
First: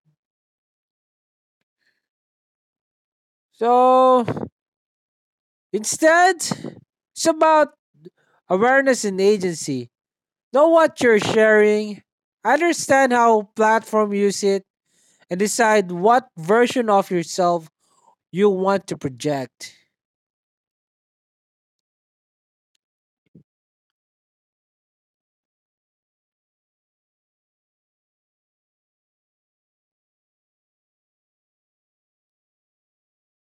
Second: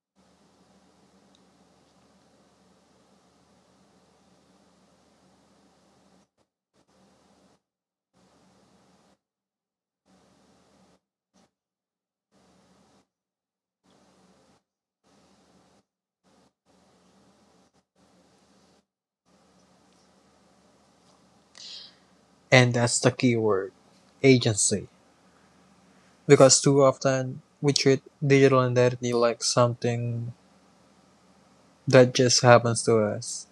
A: So instead, it's about awareness and agency. Know what you're sharing, understand how platform use it, and decide what version of yourself you want to project.
B: And that's the key word, agency. Because too often we treat digital identity like something that just happens to us.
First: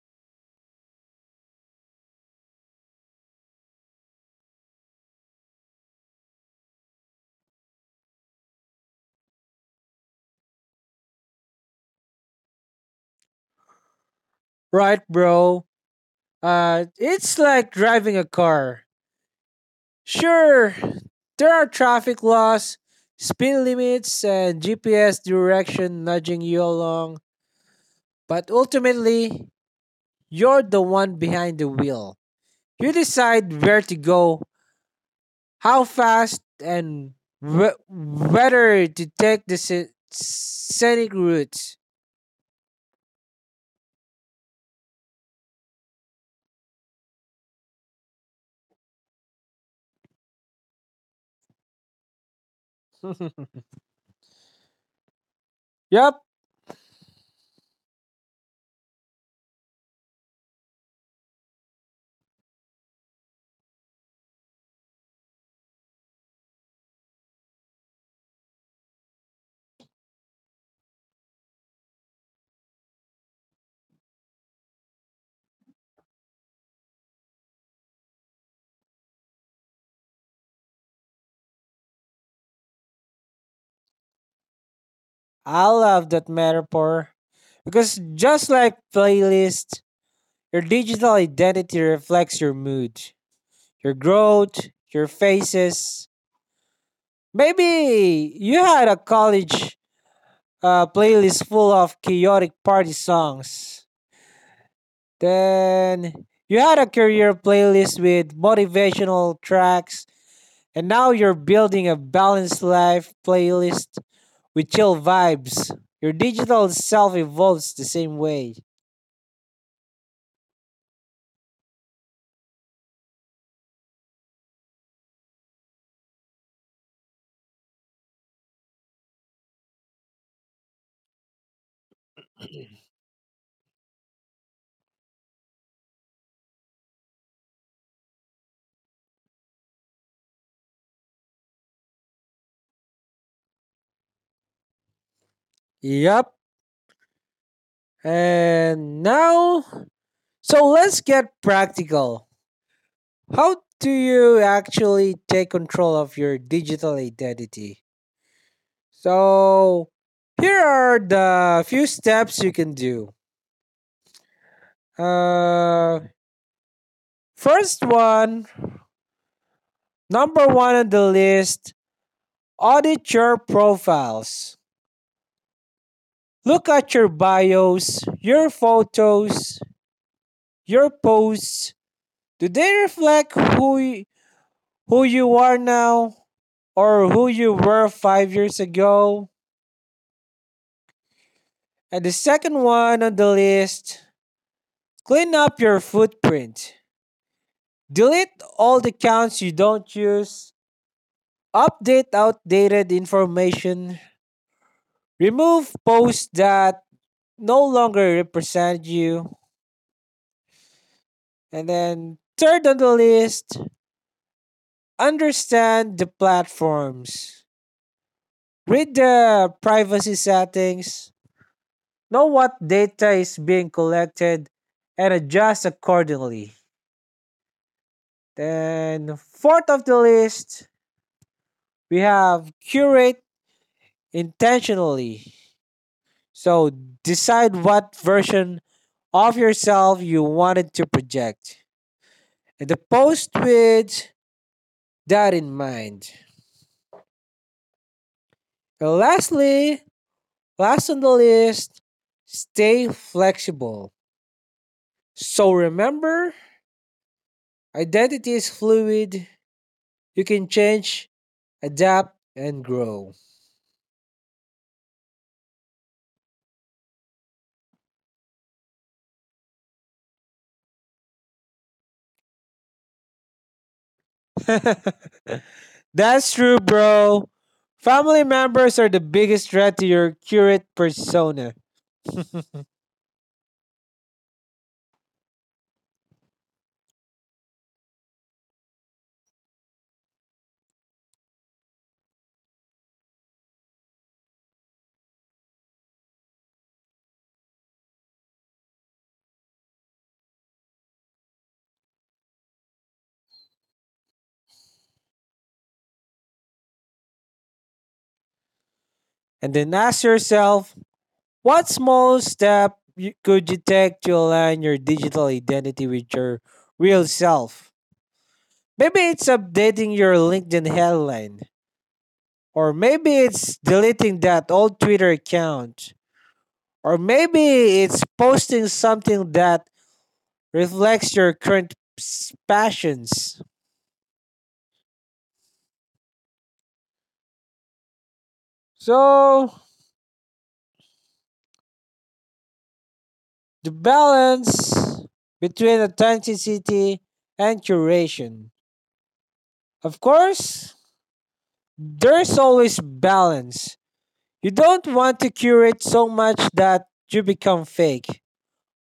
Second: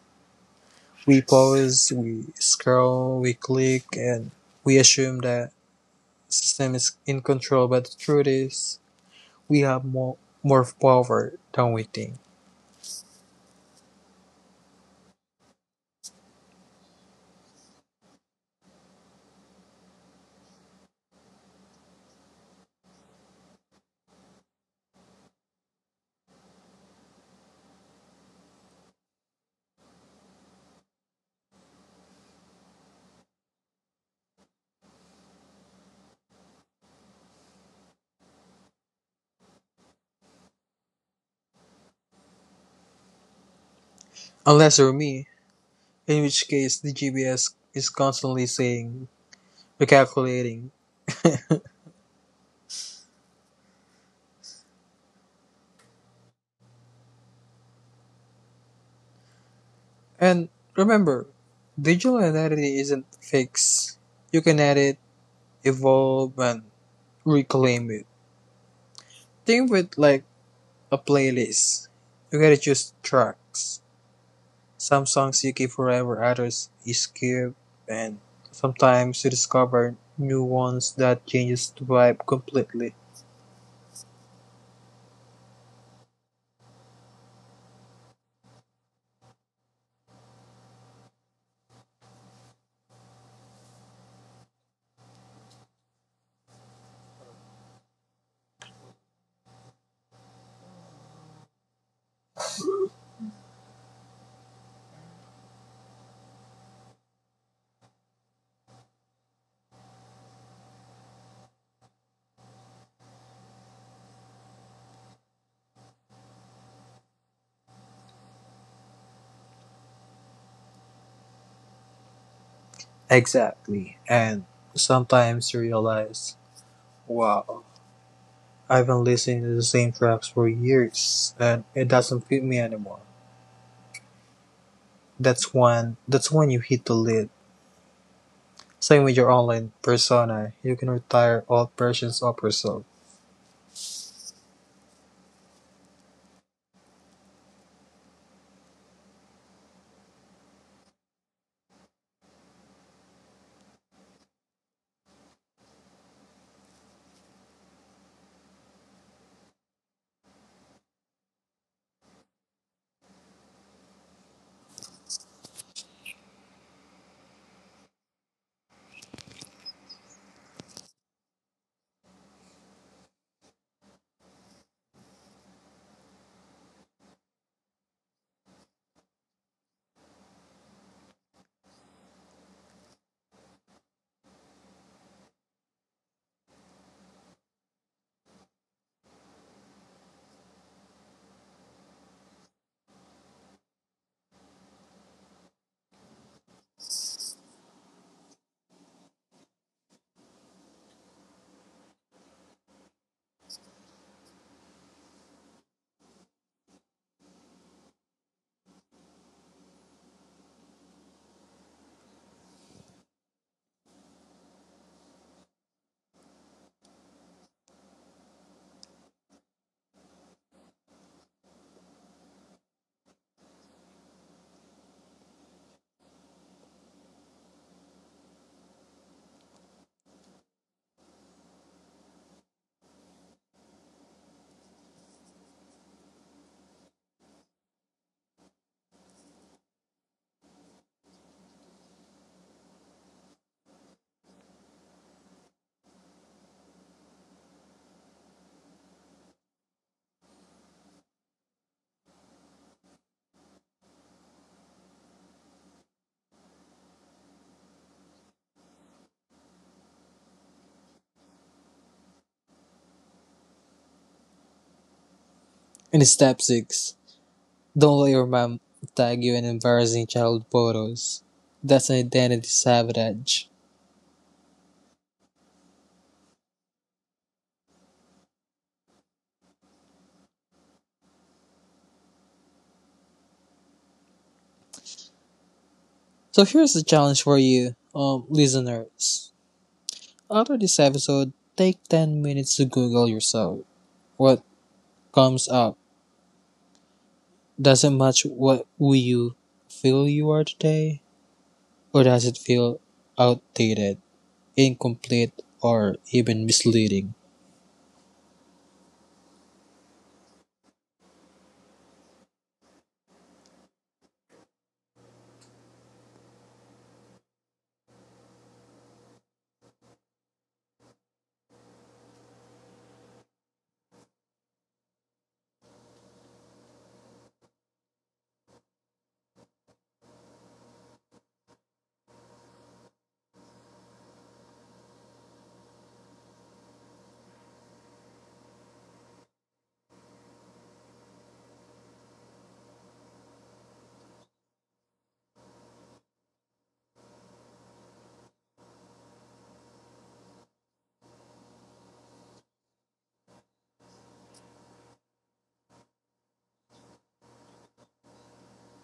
B: We pause, we scroll, we click, and we assume that system is in control. But the truth is, we have more power than we think.
A: Right, bro. It's like driving a car. Sure, there are traffic laws, speed limits, and GPS direction nudging you along, but ultimately, you're the one behind the wheel. You decide where to go, how fast, and whether to take the scenic route.
B: Unless you're me, in which case the GBS is constantly saying, recalculating.
A: Yup,
B: And remember, digital identity isn't fixed. You can edit, evolve, and reclaim it. Think of it like a playlist. You gotta choose tracks. Some songs you keep forever, others you skip, and sometimes you discover new ones that changes the vibe completely.
A: I love that metaphor. Because just like playlist, your digital identity reflects your mood, your growth, your faces. Maybe you had a college playlist full of chaotic party songs. Then you had a career playlist with motivational tracks. And now you're building a balanced life playlist with chill vibes. Your digital self evolves the same way.
B: Exactly. And sometimes you realize, wow, I've been listening to the same tracks for years and it doesn't fit me anymore. That's when you hit the lid. Same with your online persona, you can retire old versions of yourself.
A: Yep. And now, so let's get practical. How do you actually take control of your digital identity? So, here are the few steps you can do. Uh, first one, number one on the list, audit your profiles. Look at your bios, your photos, your posts. Do they reflect who you are now or who you were 5 years ago? And the second one on the list, clean up your footprint. Delete all the accounts you don't use, update outdated information, remove posts that no longer represent you. And then, third on the list, understand the platforms. Read the privacy settings, know what data is being collected, and adjust accordingly. Then, fourth of the list, we have curate intentionally. So, decide what version of yourself you wanted to project and the post with that in mind. And lastly, last on the list, stay flexible. So remember, identity is fluid. You can change, adapt, and grow.
B: In step six, don't let your mom tag you in embarrassing child photos. That's an identity sabotage.
A: That's true, bro. Family members are the biggest threat to your curate persona.
B: So here's the challenge for you, listeners. After this episode, take 10 minutes to Google yourself. What comes up? Does it match what who you feel you are today? Or does it feel outdated, incomplete, or even misleading?
A: And then ask yourself what small step could you take to align your digital identity with your real self? Maybe it's updating your LinkedIn headline, or maybe it's deleting that old Twitter account, or maybe it's posting something that reflects your current passions. So, the balance between authenticity and curation. Of course, there's always balance. You don't want to curate so much that you become fake,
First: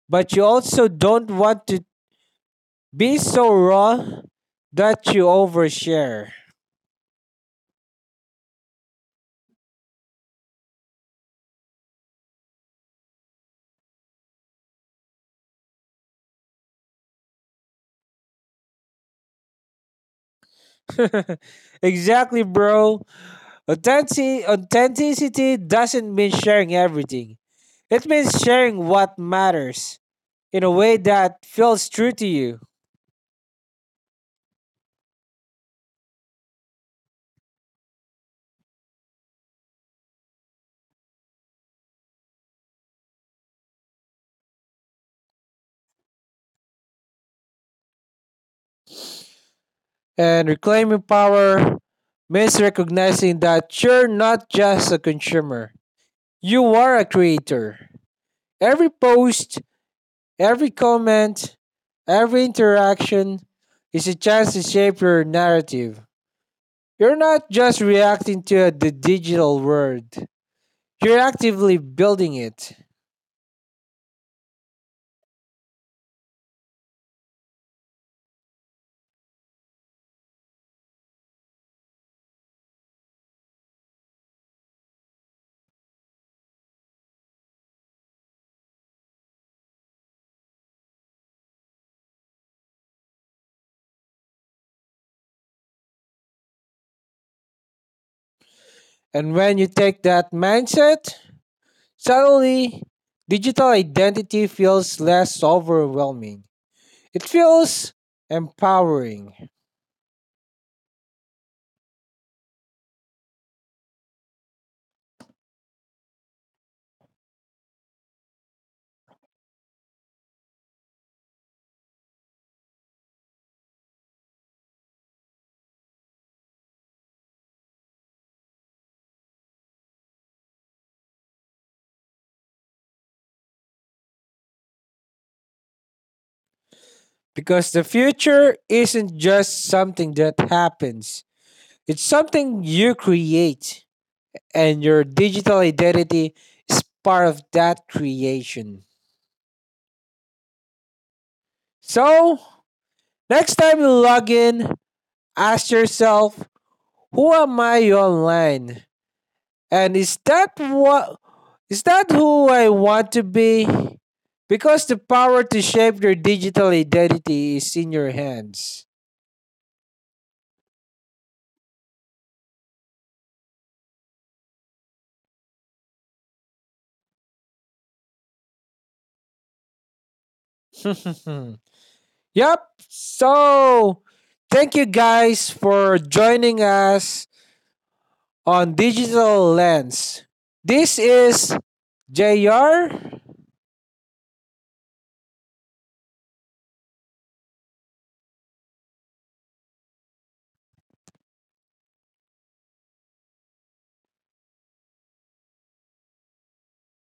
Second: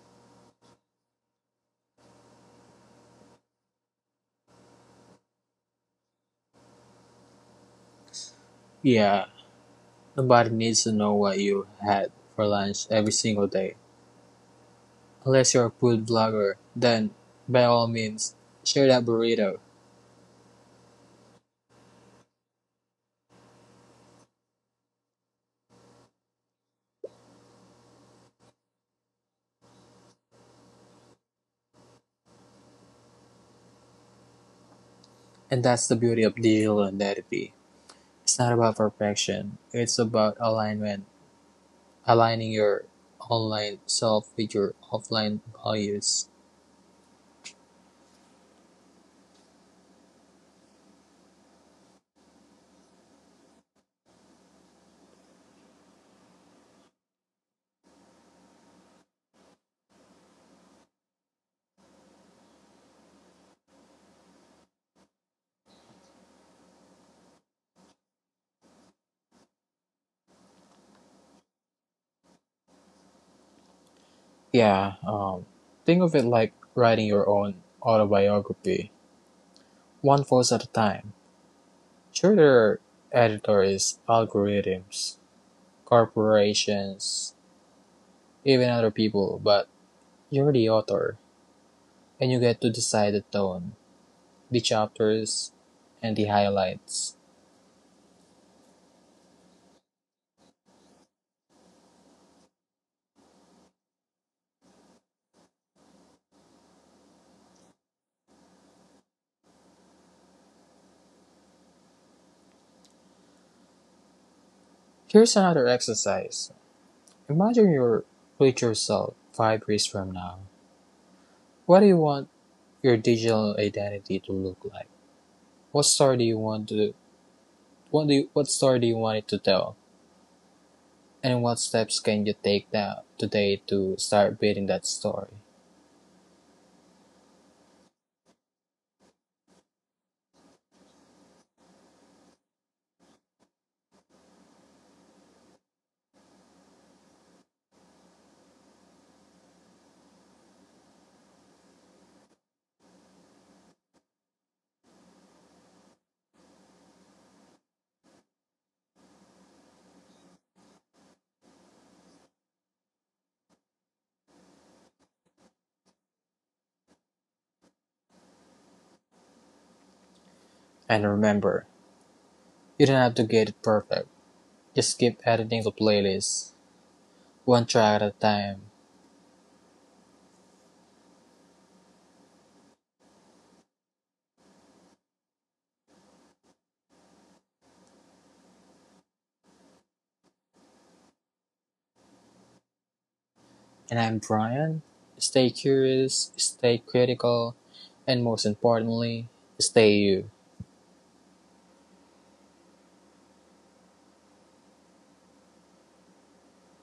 A: but you also don't want to be so raw that you overshare.
B: Yeah, nobody needs to know what you had for lunch every single day. Unless you're a food blogger, then by all means share that burrito.
A: Exactly, bro. Authenticity doesn't mean sharing everything. It means sharing what matters in a way that feels true to you.
B: And that's the beauty of digital identity. It's not about perfection. It's about alignment, aligning your online self with your offline values.
A: And reclaiming power means recognizing that you're not just a consumer, you are a creator. Every post, every comment, every interaction is a chance to shape your narrative. You're not just reacting to the digital world, you're actively building it.
B: Yeah, think of it like writing your own autobiography, one post at a time. Sure, there are editors, algorithms, corporations, even other people, but you're the author and you get to decide the tone, the chapters, and the highlights.
A: And when you take that mindset, suddenly digital identity feels less overwhelming. It feels empowering
B: Here's another exercise. Imagine your future self 5 years from now. What do you want your digital identity to look like? What story do you want to what story do you want it to tell? And what steps can you take now today to start building that story?
A: because the future isn't just something that happens, it's something you create, and your digital identity is part of that creation. So, next time you log in, ask yourself, who am I online? And is that what, is that who I want to be? Because the power to shape your digital identity is in your hands.
B: And remember, you don't have to get it perfect. Just keep editing the playlist, one track at a time.
A: Yep. So, thank you guys for joining us on Digital Lens. This is JR.
B: And I'm Brian. Stay curious, stay critical, and most importantly, stay you.